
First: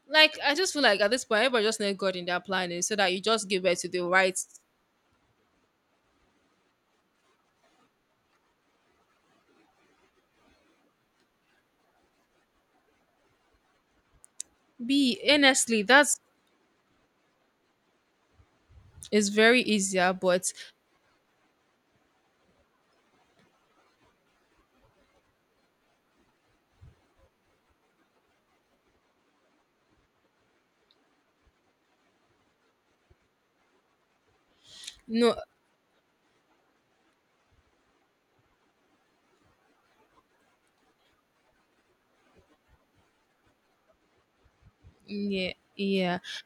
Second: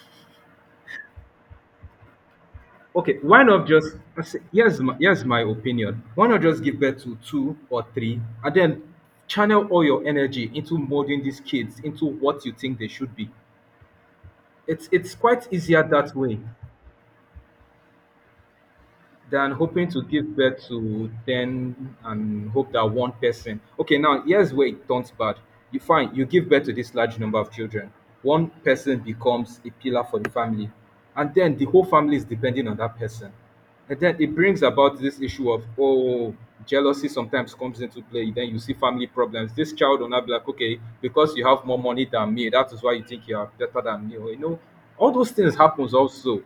Speaker 1: Like, I just feel like at this point everybody just need God in their planning, so that
Speaker 2: Okay,
Speaker 1: you
Speaker 2: why
Speaker 1: just give
Speaker 2: not
Speaker 1: birth to
Speaker 2: just,
Speaker 1: the right.
Speaker 2: here's my, here's my opinion, why not just give birth to two or three and then channel all your energy into molding these kids into what you think they should be? It's
Speaker 1: be
Speaker 2: quite easier
Speaker 1: Honestly,
Speaker 2: that
Speaker 1: that's
Speaker 2: way
Speaker 1: it's
Speaker 2: than
Speaker 1: very
Speaker 2: hoping to
Speaker 1: easier,
Speaker 2: give
Speaker 1: but
Speaker 2: birth to 10 and hope that one person. Okay, now here's where it turns bad. You find you give birth to this large number of children. One person becomes a pillar for the family, and then the whole family is depending on that person. And then it brings about this
Speaker 1: no.
Speaker 2: issue of, oh, jealousy sometimes comes into play. Then you see family problems. This child will not be like, okay, because you have more money than me, that is why you think you are better than me. Or, you know, all those
Speaker 1: Yeah,
Speaker 2: things happens
Speaker 1: yeah.
Speaker 2: also.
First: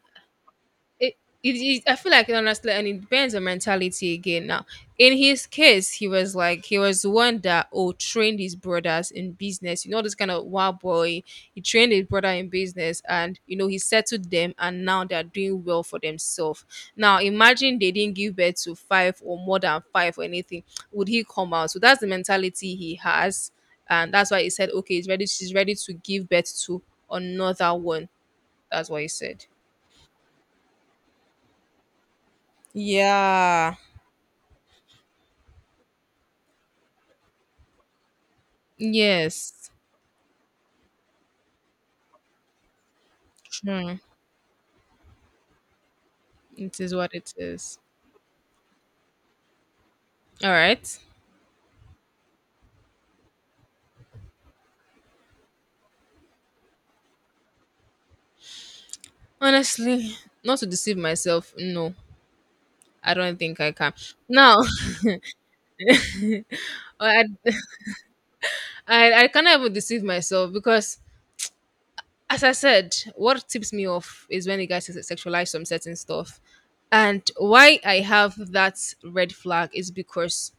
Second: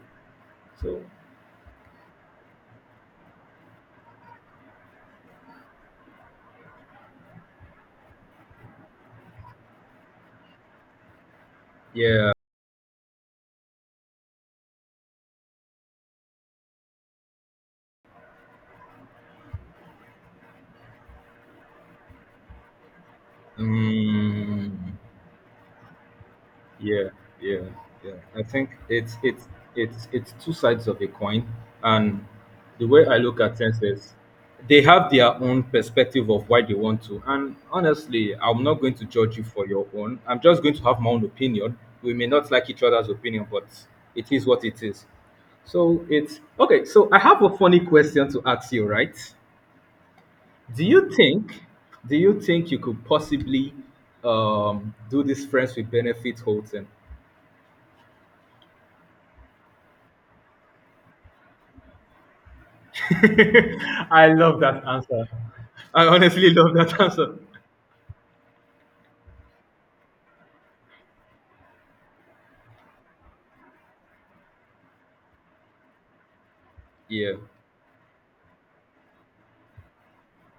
Speaker 2: So
Speaker 1: It, I feel like, honestly, and it depends on mentality again. Now, in his case, he was like, he was the one that oh trained his brothers in business. You know, this kind of wild boy. He trained his brother
Speaker 2: yeah.
Speaker 1: in business, and you know, he settled them, and now they are doing well for themselves. Now, imagine they didn't give birth to five or more than five or anything. Would he come out? So that's the mentality he has, and that's why he said,
Speaker 2: Mm,
Speaker 1: okay, he's ready. She's ready to give birth to
Speaker 2: yeah, yeah,
Speaker 1: another one.
Speaker 2: yeah. I think
Speaker 1: That's what he
Speaker 2: it's
Speaker 1: said.
Speaker 2: it's it's it's two sides of a coin, and the way I look at
Speaker 1: Yeah.
Speaker 2: things is, they have their own perspective of why they want to. And honestly, I'm not going to judge you for
Speaker 1: Yes.
Speaker 2: your own. I'm just going to have my own opinion. We may not like each other's opinion, but
Speaker 1: True.
Speaker 2: it is what it is. So it's
Speaker 1: It
Speaker 2: okay.
Speaker 1: is
Speaker 2: So
Speaker 1: what
Speaker 2: I
Speaker 1: it
Speaker 2: have a
Speaker 1: is.
Speaker 2: funny question to ask you, right?
Speaker 1: All
Speaker 2: Do
Speaker 1: right.
Speaker 2: you think do you think you could possibly do this friends with benefit whole thing?
Speaker 1: Honestly, not to deceive myself, no, I don't think I can.
Speaker 2: I
Speaker 1: Now,
Speaker 2: love that answer. I honestly love that
Speaker 1: I,
Speaker 2: answer.
Speaker 1: I cannot even deceive myself, because, as I said, what tips me off is when you guys sexualize some certain stuff. And
Speaker 2: Yeah,
Speaker 1: why I have that red flag is because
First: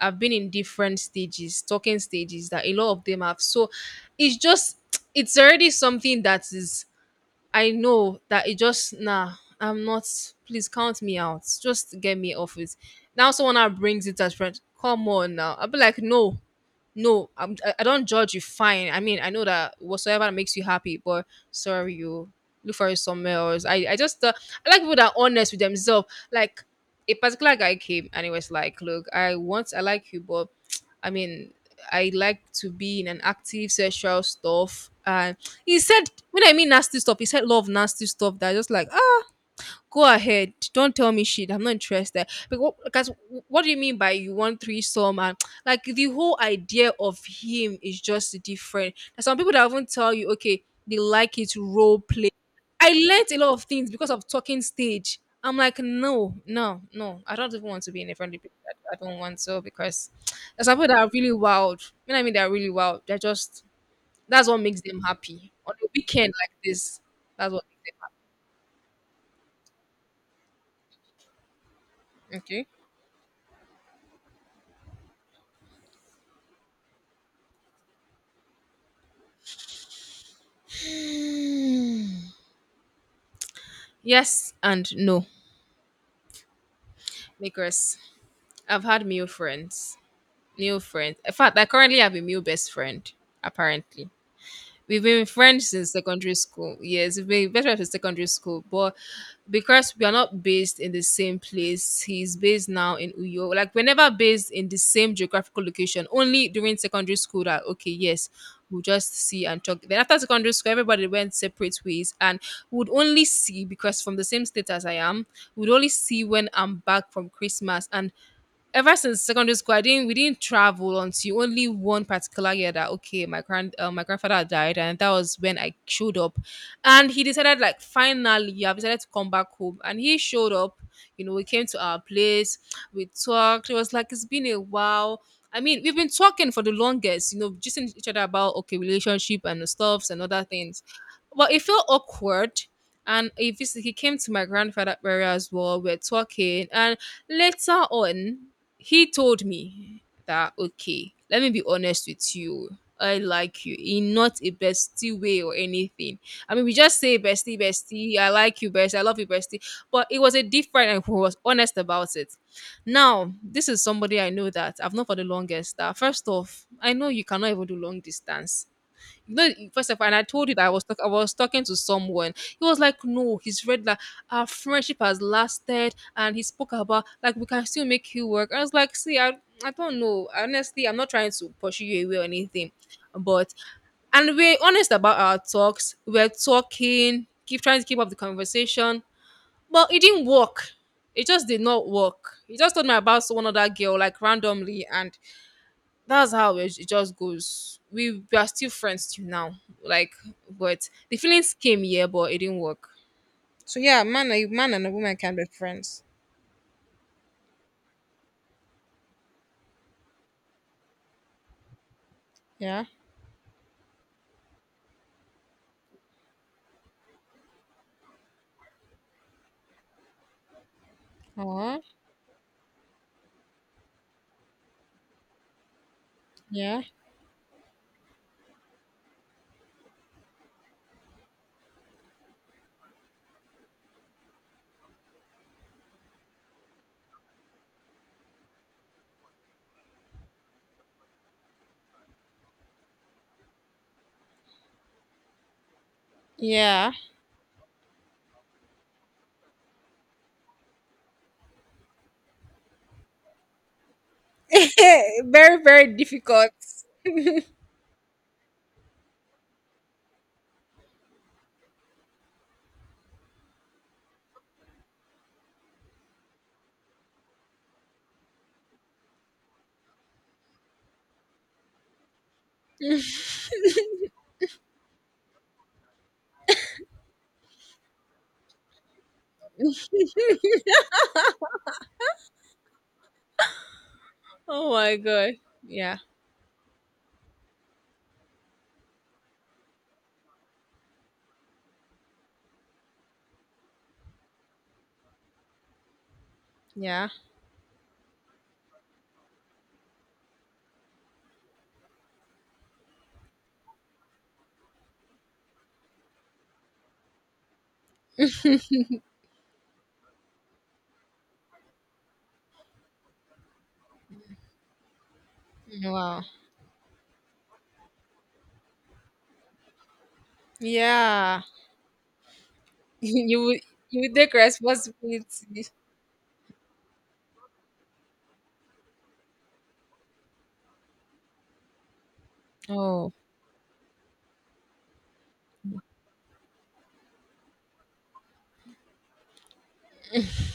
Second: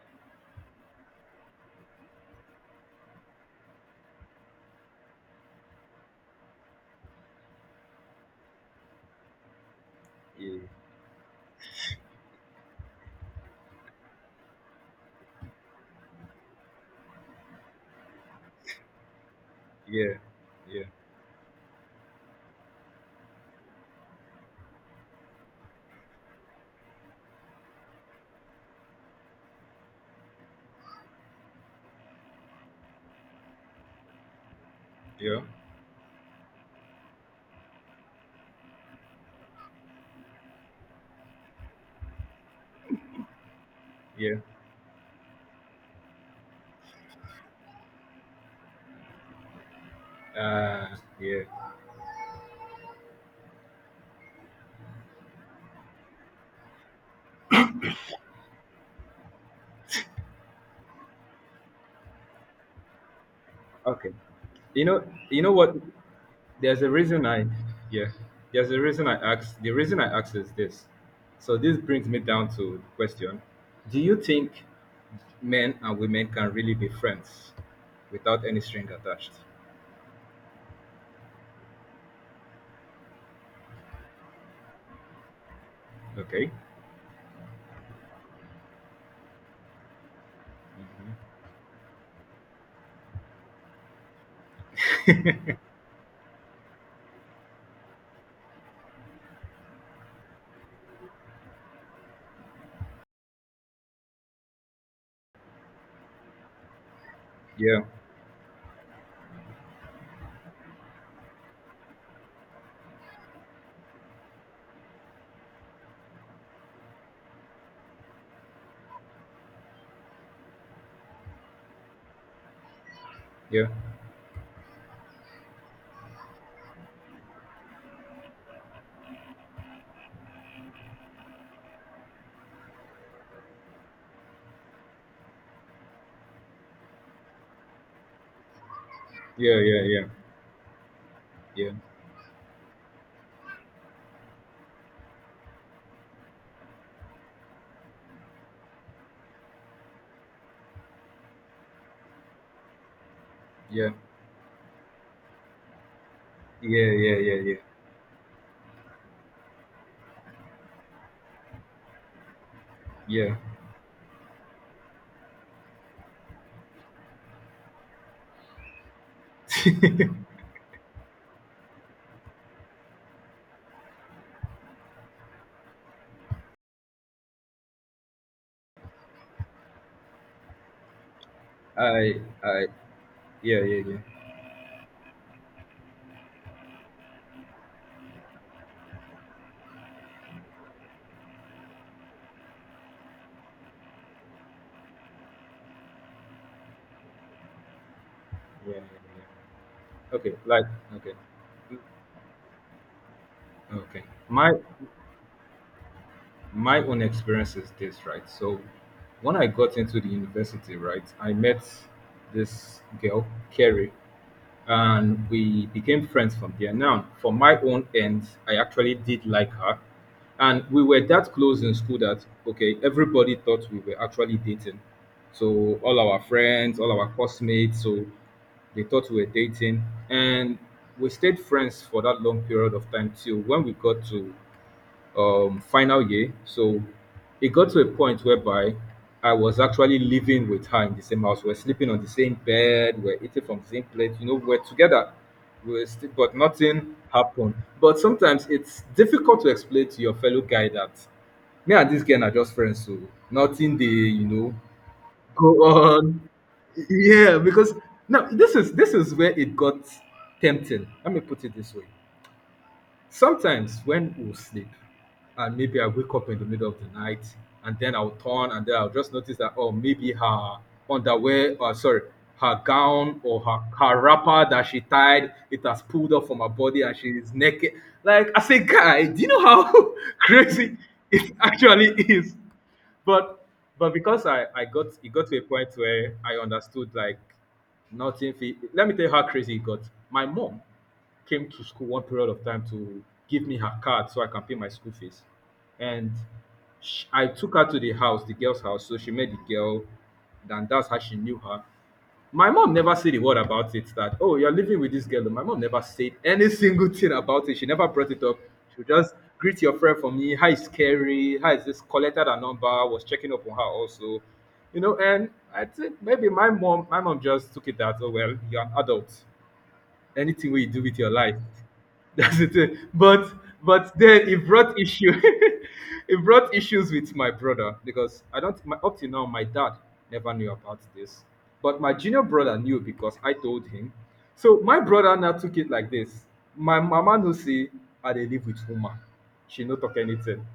Speaker 1: I've been in different stages, talking stages that a lot of them have. So it's just, it's already something that is, I know that it just nah, I'm not.
Speaker 2: yeah,
Speaker 1: Please count me out. Just get me off it. Now someone now brings it as friend. Come on now. I'll be like, no, no. I don't judge you. Fine. I mean, I know that
Speaker 2: yeah,
Speaker 1: whatsoever makes you
Speaker 2: yeah,
Speaker 1: happy, but sorry, you look for it somewhere else. I like people that are honest with themselves. Like, a particular guy came and he was like, look, I like you, but I mean, I like to be in an active sexual stuff. And
Speaker 2: yeah,
Speaker 1: he said, when I mean nasty stuff, he said a lot of nasty stuff that I just like, ah, go ahead. Don't tell me shit. I'm not interested. Because guys, what do you mean by you
Speaker 2: yeah.
Speaker 1: want threesome? And like the whole idea of him is just different. There's some people that even tell you, okay, they like
Speaker 2: Yeah.
Speaker 1: it role play. I learnt a lot of things because of talking stage. I'm like, no, no, no. I don't even want to be in a friendly place. I don't want to, because there's some people that are really wild. When I mean? They're really wild. They're just,
Speaker 2: Okay.
Speaker 1: that's what makes
Speaker 2: You
Speaker 1: them
Speaker 2: know, you know
Speaker 1: happy.
Speaker 2: what?
Speaker 1: On a weekend like
Speaker 2: There's a
Speaker 1: this,
Speaker 2: reason I
Speaker 1: that's what makes them
Speaker 2: Yeah. The reason I asked is this. So this brings me
Speaker 1: happy.
Speaker 2: down to
Speaker 1: Okay.
Speaker 2: the question: do you think men and women can really be friends without any string attached?
Speaker 1: Yes and no.
Speaker 2: Okay.
Speaker 1: Because I've had male friends. Male
Speaker 2: Hmm.
Speaker 1: friends. In fact, I currently have a male best friend, apparently. We've been friends since secondary school. Yes, we've been best friends since secondary school. But because we are not based in the same place, he's based now in Uyo. Like, we're never based in the same geographical location. Only during secondary school that,
Speaker 2: Yeah.
Speaker 1: okay, yes, we'll just see and talk. Then after secondary school, everybody went separate ways, and we would only see, because from the same state as I am, we would only see when I'm back from Christmas. And ever since secondary school, I didn't we didn't travel until only one particular year that, okay, my
Speaker 2: Yeah.
Speaker 1: grand my grandfather had died, and that was when I showed up, and he decided, like, finally I have decided to come back home, and he showed up. You know, we came to our place, we talked. It was like, it's been a while. I mean, we've been talking for the longest, you know, just in each other about, okay, relationship
Speaker 2: Yeah.
Speaker 1: and
Speaker 2: Yeah. Yeah.
Speaker 1: stuffs and other things. But it
Speaker 2: Yeah.
Speaker 1: felt awkward. And if he came to my grandfather area as well, we're talking, and later on he told me that, okay, let me be honest with you, I like you
Speaker 2: Yeah.
Speaker 1: in not a bestie way or anything. I mean, we
Speaker 2: Yeah.
Speaker 1: just
Speaker 2: Yeah.
Speaker 1: say
Speaker 2: Yeah.
Speaker 1: bestie, bestie I like you, bestie I love you, bestie. But it was a different, and he was honest about it. Now,
Speaker 2: Yeah.
Speaker 1: this is somebody I know that I've known for the longest, that first off, I know you cannot even do long distance. No, first of all,
Speaker 2: Yeah.
Speaker 1: and I told you that I was talking to someone. He was like, "No, he's read that our friendship has lasted," and he spoke about, like, we can still make you work. I was like, "See, I don't know. Honestly, I'm not trying to pursue you away
Speaker 2: I.
Speaker 1: or
Speaker 2: I.
Speaker 1: anything, but,"
Speaker 2: Yeah. Yeah. Yeah. Yeah.
Speaker 1: and we're honest about our talks. We're talking, keep trying to keep up the conversation, but it didn't work. It just did not work. He just told me about one other girl like randomly, and that's how it just goes. We are still
Speaker 2: Yeah. Yeah.
Speaker 1: friends till now. Like,
Speaker 2: Okay. Like.
Speaker 1: but
Speaker 2: Okay.
Speaker 1: the feelings came here, but it didn't work. So
Speaker 2: Okay.
Speaker 1: yeah, man, a
Speaker 2: My
Speaker 1: man and a woman can be friends.
Speaker 2: my own experience is this, right? So when I got into the university, right, I met this
Speaker 1: Yeah.
Speaker 2: girl, Carrie, and we became friends from there. Now, for my own end, I actually did like her. And we were that close in
Speaker 1: uh
Speaker 2: school that, okay, everybody thought we were actually dating. So all our friends,
Speaker 1: Yeah.
Speaker 2: all our classmates, so they thought we were dating. And we stayed friends for that long period of time, till when we got to final year. So it got to a point whereby I was actually living with her in the same house. We're sleeping on the same bed. We're eating from the same plate. You know, we're together. We're still, but
Speaker 1: Yeah.
Speaker 2: nothing happened. But sometimes it's difficult to explain to your fellow guy that me and this girl are just friends, so nothing, they, go
Speaker 1: Very, very
Speaker 2: on.
Speaker 1: difficult.
Speaker 2: Yeah, because now this is where it got tempting. Let me put it this way. Sometimes when we'll sleep, and maybe I wake up in the middle of the night, and then I'll turn, and then I'll just notice that, oh, maybe her underwear, or sorry, her gown or her wrapper that she tied, it has pulled off from her body, and she is naked. Like I say, guy, do you know how crazy it actually is? but but because I
Speaker 1: Oh
Speaker 2: got,
Speaker 1: my
Speaker 2: it got
Speaker 1: God.
Speaker 2: to a point
Speaker 1: Yeah.
Speaker 2: where I understood like nothing. Let me tell you how crazy it got. My mom came to school one period of time to give me her card so I can pay my school fees, and sh
Speaker 1: Yeah.
Speaker 2: I took her to the house, the girl's house. So she met the girl, and that's how she knew her. My mom never said a word about it, that, oh, you're living with this girl. My mom never said any single thing about it. She never brought it up. She would just greet your friend for me. Hi, scary. Hi, is this, collected her number? Was checking up on her also. You know, and I think
Speaker 1: Wow.
Speaker 2: maybe my mom just took it that, oh well, you're an adult, anything wey you do with your life.
Speaker 1: Yeah.
Speaker 2: That's the thing. But
Speaker 1: you will
Speaker 2: but
Speaker 1: you will
Speaker 2: then
Speaker 1: take
Speaker 2: it brought issue.
Speaker 1: responsibility.
Speaker 2: It brought issues with my brother, because I don't my, up till now my dad never knew about this, but my junior brother knew,
Speaker 1: Oh.
Speaker 2: because I told him. So my brother now took it like this. My mama no say I dey live with woman. She no talk anything.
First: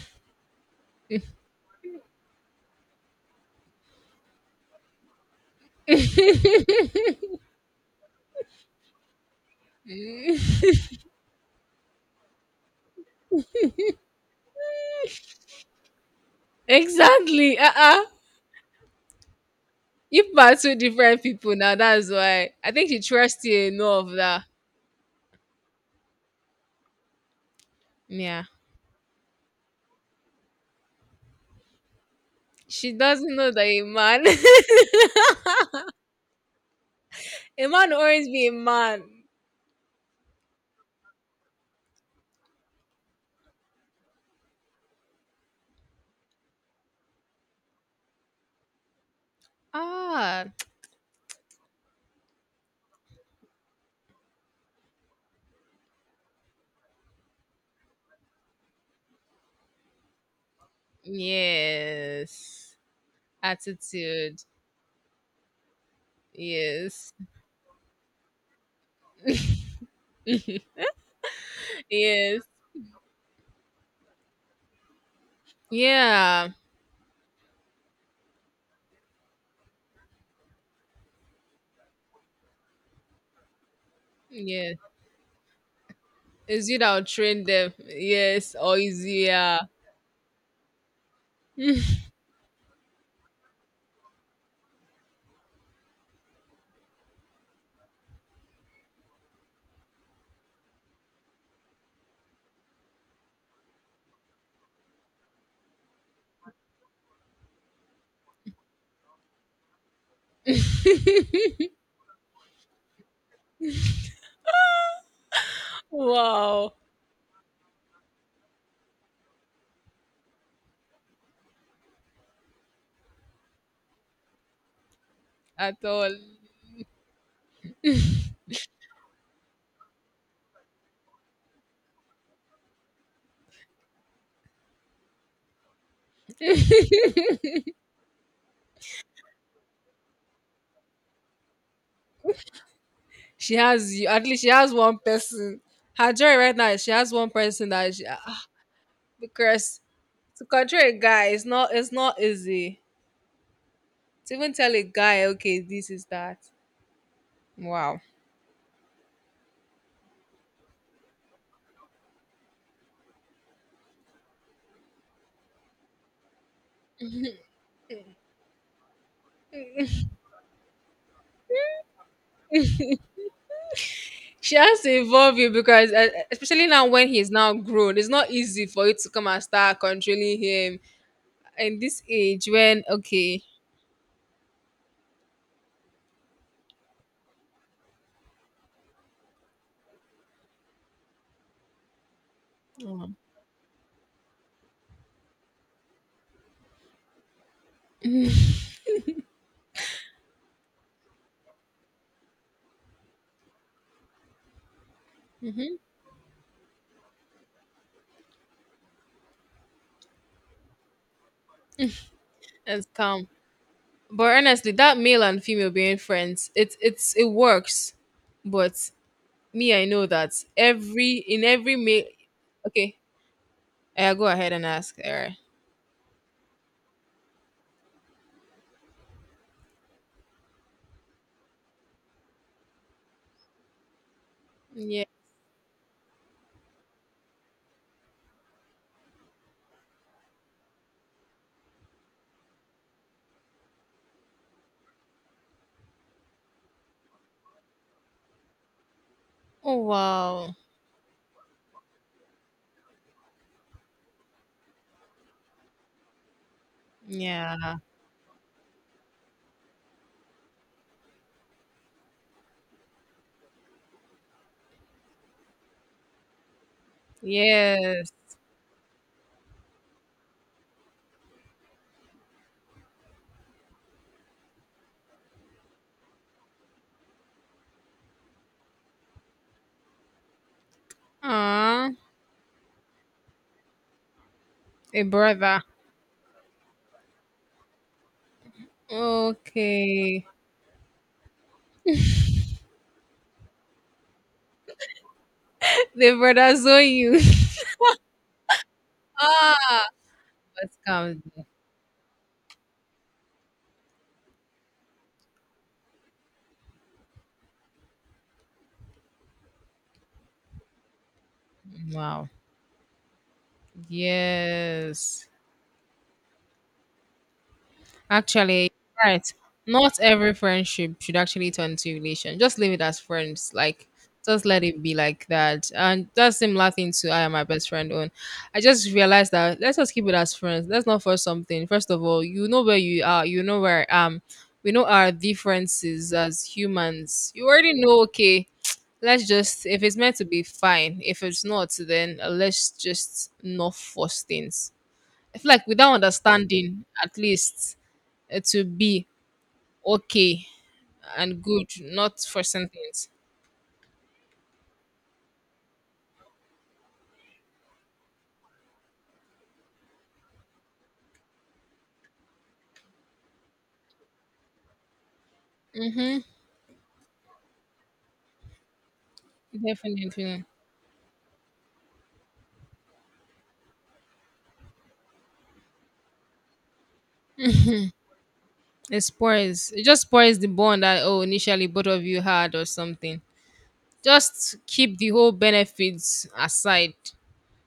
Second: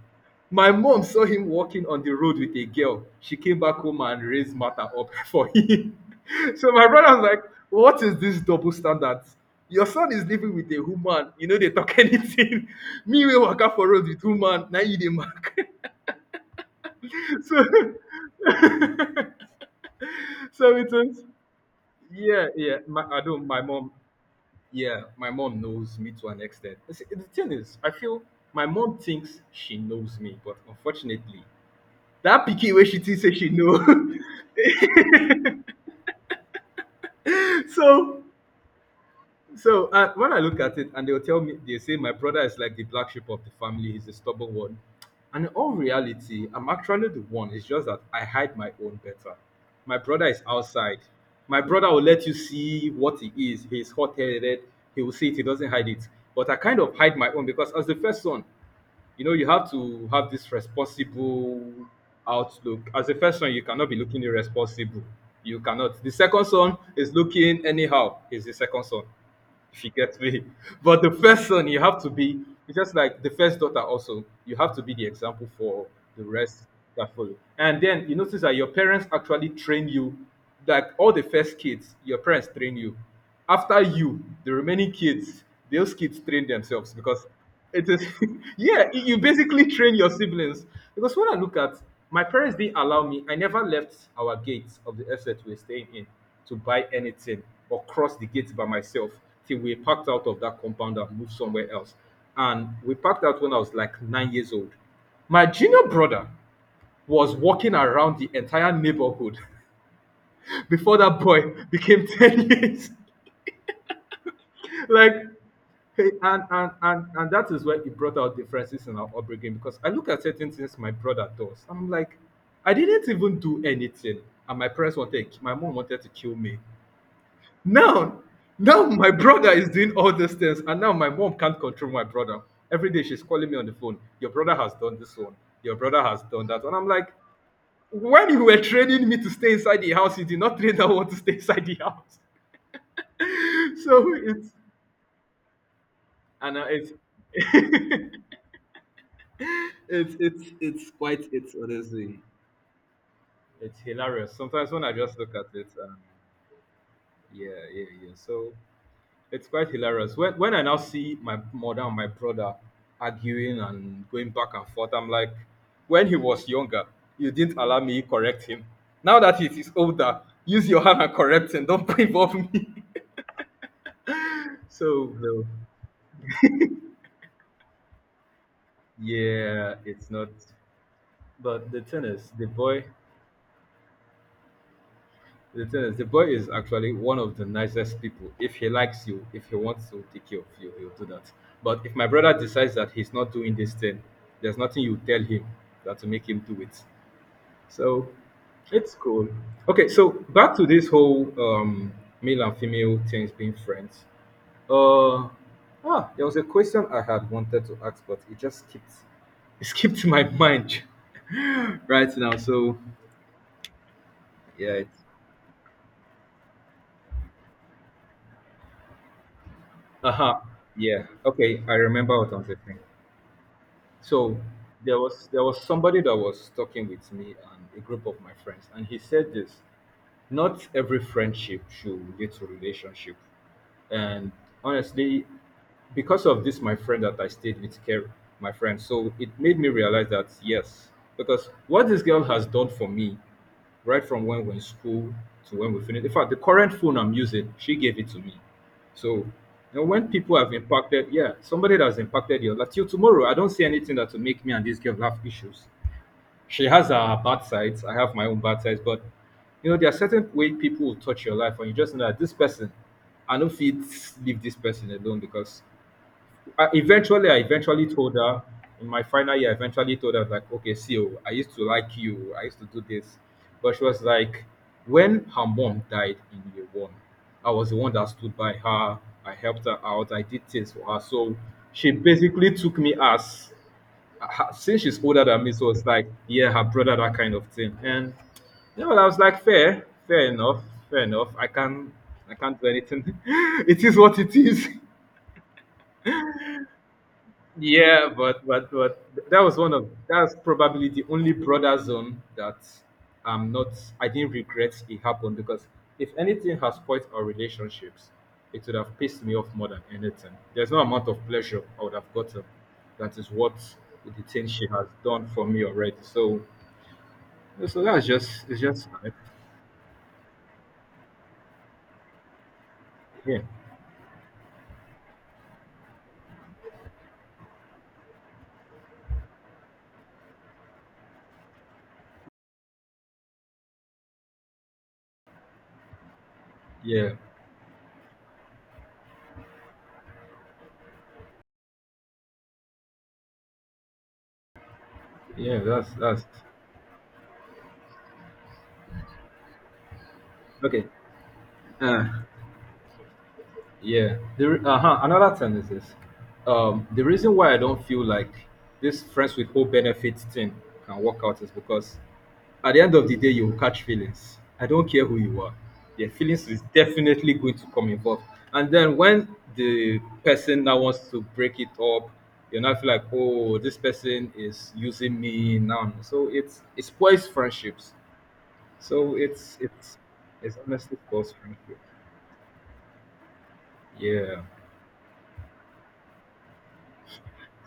Speaker 2: My mom saw him walking on the road with a girl. She came back home and raised matter up for him. So my brother was like, "What is this double standard? Your son is living with a woman. You know they talk anything. Me we waka for road with woman. Now you the mark."
Speaker 1: Exactly.
Speaker 2: so,
Speaker 1: You are
Speaker 2: so
Speaker 1: two
Speaker 2: it was.
Speaker 1: different people now. That's
Speaker 2: Yeah,
Speaker 1: why I
Speaker 2: yeah.
Speaker 1: think she
Speaker 2: My, I
Speaker 1: trusts
Speaker 2: don't. My
Speaker 1: you
Speaker 2: mom.
Speaker 1: enough that.
Speaker 2: Yeah, my mom knows me to an extent. You see, the thing is, I feel
Speaker 1: Yeah.
Speaker 2: my mom thinks she knows me, but unfortunately, that picky way
Speaker 1: She
Speaker 2: she thinks say
Speaker 1: doesn't
Speaker 2: she
Speaker 1: know that
Speaker 2: know.
Speaker 1: a man, a man will
Speaker 2: so
Speaker 1: always be a man.
Speaker 2: when I look at it and they'll tell me they say my brother is like the black sheep of the family, he's the stubborn one. And in all reality, I'm actually the one. It's just that I hide my own better. My brother is
Speaker 1: Ah,
Speaker 2: outside. My brother will let you see what he is. He's hot headed. He will see it. He doesn't hide it. But I kind of hide my own because as the first son, you know you have to have this responsible
Speaker 1: yes.
Speaker 2: outlook. As a first son you cannot be looking
Speaker 1: Attitude.
Speaker 2: irresponsible, you cannot, the second son is
Speaker 1: Yes.
Speaker 2: looking anyhow, is the second son, if you get me. But the first son you have to be
Speaker 1: Yes.
Speaker 2: just like the first daughter. Also you have to be the example for the
Speaker 1: Yeah.
Speaker 2: rest that follow. And then you notice that your parents actually train you, like all the first kids your parents train you. After you, the
Speaker 1: Yeah.
Speaker 2: remaining kids, those kids train
Speaker 1: Is you
Speaker 2: themselves,
Speaker 1: that will
Speaker 2: because
Speaker 1: train them?
Speaker 2: it is,
Speaker 1: Yes. Or
Speaker 2: yeah,
Speaker 1: is
Speaker 2: you
Speaker 1: you? Yeah.
Speaker 2: basically train your siblings. Because when I look at, my parents didn't allow me, I never left our gates of the estate we're staying in to buy anything or cross the gates by myself till we packed out of that compound and moved somewhere else. And we packed out when I was like 9 years old. My junior brother was walking around the entire neighborhood before that boy became 10 years. Like, hey, and, and
Speaker 1: Wow.
Speaker 2: and and that is where it brought out differences in our upbringing, because I look at certain things my brother does. I'm like, I didn't even do anything, and my parents wanted, my mom
Speaker 1: At
Speaker 2: wanted to
Speaker 1: all.
Speaker 2: kill me. Now, Now my brother is doing all these things, and now my mom can't control my brother. Every day she's calling me on the phone. Your brother has done this one. Your brother has done that, and I'm like, when you were training me to stay inside the house, you did not train that one to stay inside the house.
Speaker 1: She has you.
Speaker 2: So
Speaker 1: At least she
Speaker 2: it's
Speaker 1: has one person. Her joy right
Speaker 2: and
Speaker 1: now, is
Speaker 2: it's.
Speaker 1: she has one person that she, ah, because to control
Speaker 2: It's
Speaker 1: a
Speaker 2: quite
Speaker 1: guy, it's
Speaker 2: it's
Speaker 1: not it's
Speaker 2: honestly
Speaker 1: not easy.
Speaker 2: It's hilarious.
Speaker 1: To even
Speaker 2: Sometimes
Speaker 1: tell
Speaker 2: when
Speaker 1: a
Speaker 2: I just
Speaker 1: guy,
Speaker 2: look at
Speaker 1: okay,
Speaker 2: it,
Speaker 1: this is that.
Speaker 2: yeah, yeah,
Speaker 1: Wow.
Speaker 2: yeah. So it's quite hilarious. When I now see my mother and my brother arguing and going back and forth, I'm like, when he was younger, you didn't allow me correct him. Now that he is older, use your hand and correct him. Don't involve me.
Speaker 1: She has to
Speaker 2: So,
Speaker 1: involve
Speaker 2: no,
Speaker 1: you because, especially now when he's now grown, it's not easy for you to come and
Speaker 2: yeah,
Speaker 1: start
Speaker 2: it's not.
Speaker 1: controlling him
Speaker 2: But
Speaker 1: in
Speaker 2: the
Speaker 1: this
Speaker 2: thing is, the
Speaker 1: age when,
Speaker 2: boy
Speaker 1: okay,
Speaker 2: The thing is, the boy is actually one of the nicest people. If he likes you, if he wants to take care of you, he'll do that. But if my brother decides that
Speaker 1: mm-hmm,
Speaker 2: he's not doing this thing, there's nothing you tell him that will make him do it. So it's cool. Okay, so back to this whole male and female things being friends. Uh, there was a question I had wanted to ask, but it just skipped. It skipped my mind right now. So
Speaker 1: it's calm. But
Speaker 2: yeah,
Speaker 1: honestly, that
Speaker 2: it's
Speaker 1: male and female being friends, it works. But me, I know
Speaker 2: uh
Speaker 1: that
Speaker 2: huh. Yeah.
Speaker 1: every, in
Speaker 2: Okay. I
Speaker 1: every male,
Speaker 2: remember what I'm saying.
Speaker 1: okay, I go
Speaker 2: So
Speaker 1: ahead and ask
Speaker 2: there was
Speaker 1: her.
Speaker 2: there was somebody that was talking with me and a group of my friends, and he said this: not every friendship should lead to relationship. And
Speaker 1: Yeah.
Speaker 2: honestly, because of this, my friend that I stayed with care, my friend, so it made me realize that yes, because what this girl has done for me right from when we're in school to when we finish. In fact, the current phone I'm using, she gave it to me. So, you
Speaker 1: Oh,
Speaker 2: know, when people have
Speaker 1: wow.
Speaker 2: impacted, yeah, somebody that's impacted your life till tomorrow, I don't see anything that will make me and this girl have issues. She has her bad
Speaker 1: Yeah.
Speaker 2: sides, I have my own bad sides, but you know, there are certain way people will touch your life, and you just know that this person, I don't fit leave this person alone. Because I eventually
Speaker 1: Yes.
Speaker 2: told her in my final year. I eventually told her like, okay, see, oh, I used to like you. I used to do this, but she was like, when her mom died in year one, I was the one that stood by her. I helped her out. I did things for her. So
Speaker 1: Ah,
Speaker 2: she basically took me as since she's
Speaker 1: a
Speaker 2: older than me,
Speaker 1: brother.
Speaker 2: so it's like, yeah, her brother, that kind of thing. And you know, I was like, fair,
Speaker 1: Okay.
Speaker 2: fair enough, fair enough. I can't do anything. It is what it is.
Speaker 1: They brother zone you.
Speaker 2: Yeah, but that was one of
Speaker 1: Ah,
Speaker 2: that's
Speaker 1: but
Speaker 2: probably the
Speaker 1: calm
Speaker 2: only
Speaker 1: down.
Speaker 2: brother zone that I'm not I didn't regret it happened, because if anything has spoiled our relationships, it would have pissed me off more than anything. There's no amount of pleasure I would have
Speaker 1: Wow.
Speaker 2: gotten that is what the thing she has done
Speaker 1: Yes.
Speaker 2: for me already. So so that's just, it's
Speaker 1: Actually,
Speaker 2: just life.
Speaker 1: right. Not every friendship should actually turn to relation. Just leave it as
Speaker 2: Yeah,
Speaker 1: friends. Like, just let it be like that. And that's similar thing to I am my best friend on. I just realized that let's just keep it as friends. Let's not force something. First of all, you know where you are. You know where I am. We know our differences as
Speaker 2: yeah,
Speaker 1: humans. You already know, okay, let's just, if it's meant to be, fine. If it's not, then let's just not force things. I feel
Speaker 2: yeah,
Speaker 1: like, without
Speaker 2: that's
Speaker 1: understanding, at least it will be okay
Speaker 2: okay.
Speaker 1: and good,
Speaker 2: Uh,
Speaker 1: not forcing things.
Speaker 2: yeah. The another thing is this. The reason why I don't feel like this friends with whole benefits thing can work out is because at the end of the day, you will catch feelings. I don't care who you are. Your
Speaker 1: Mm-hmm.
Speaker 2: feelings is definitely going to come involved. And then when the
Speaker 1: Definitely.
Speaker 2: person now wants to break it up, you now feel like, oh, this person is using me now. So it spoils friendships.
Speaker 1: It
Speaker 2: So
Speaker 1: spoils. It just spoils the
Speaker 2: it's
Speaker 1: bond
Speaker 2: honestly
Speaker 1: that oh
Speaker 2: spoils
Speaker 1: initially
Speaker 2: friendship.
Speaker 1: both of you had or something.
Speaker 2: Yeah.
Speaker 1: Just keep the whole benefits aside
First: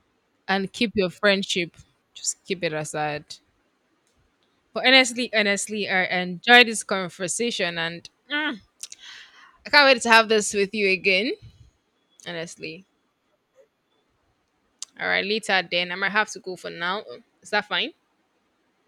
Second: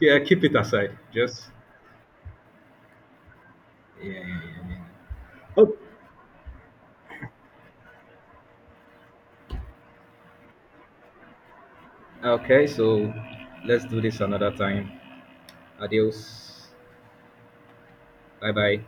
Speaker 2: Yeah, keep it
Speaker 1: and keep
Speaker 2: aside.
Speaker 1: your
Speaker 2: Just
Speaker 1: friendship. Just keep it aside.
Speaker 2: yeah, yeah, yeah. Yeah.
Speaker 1: But honestly,
Speaker 2: Oh,
Speaker 1: honestly, I enjoy this conversation, and I can't wait to have this with you again,
Speaker 2: okay.
Speaker 1: honestly.
Speaker 2: So let's do this another time.
Speaker 1: All right, later then. I might have to go
Speaker 2: Adios.
Speaker 1: for now. Is that fine?
Speaker 2: Bye bye.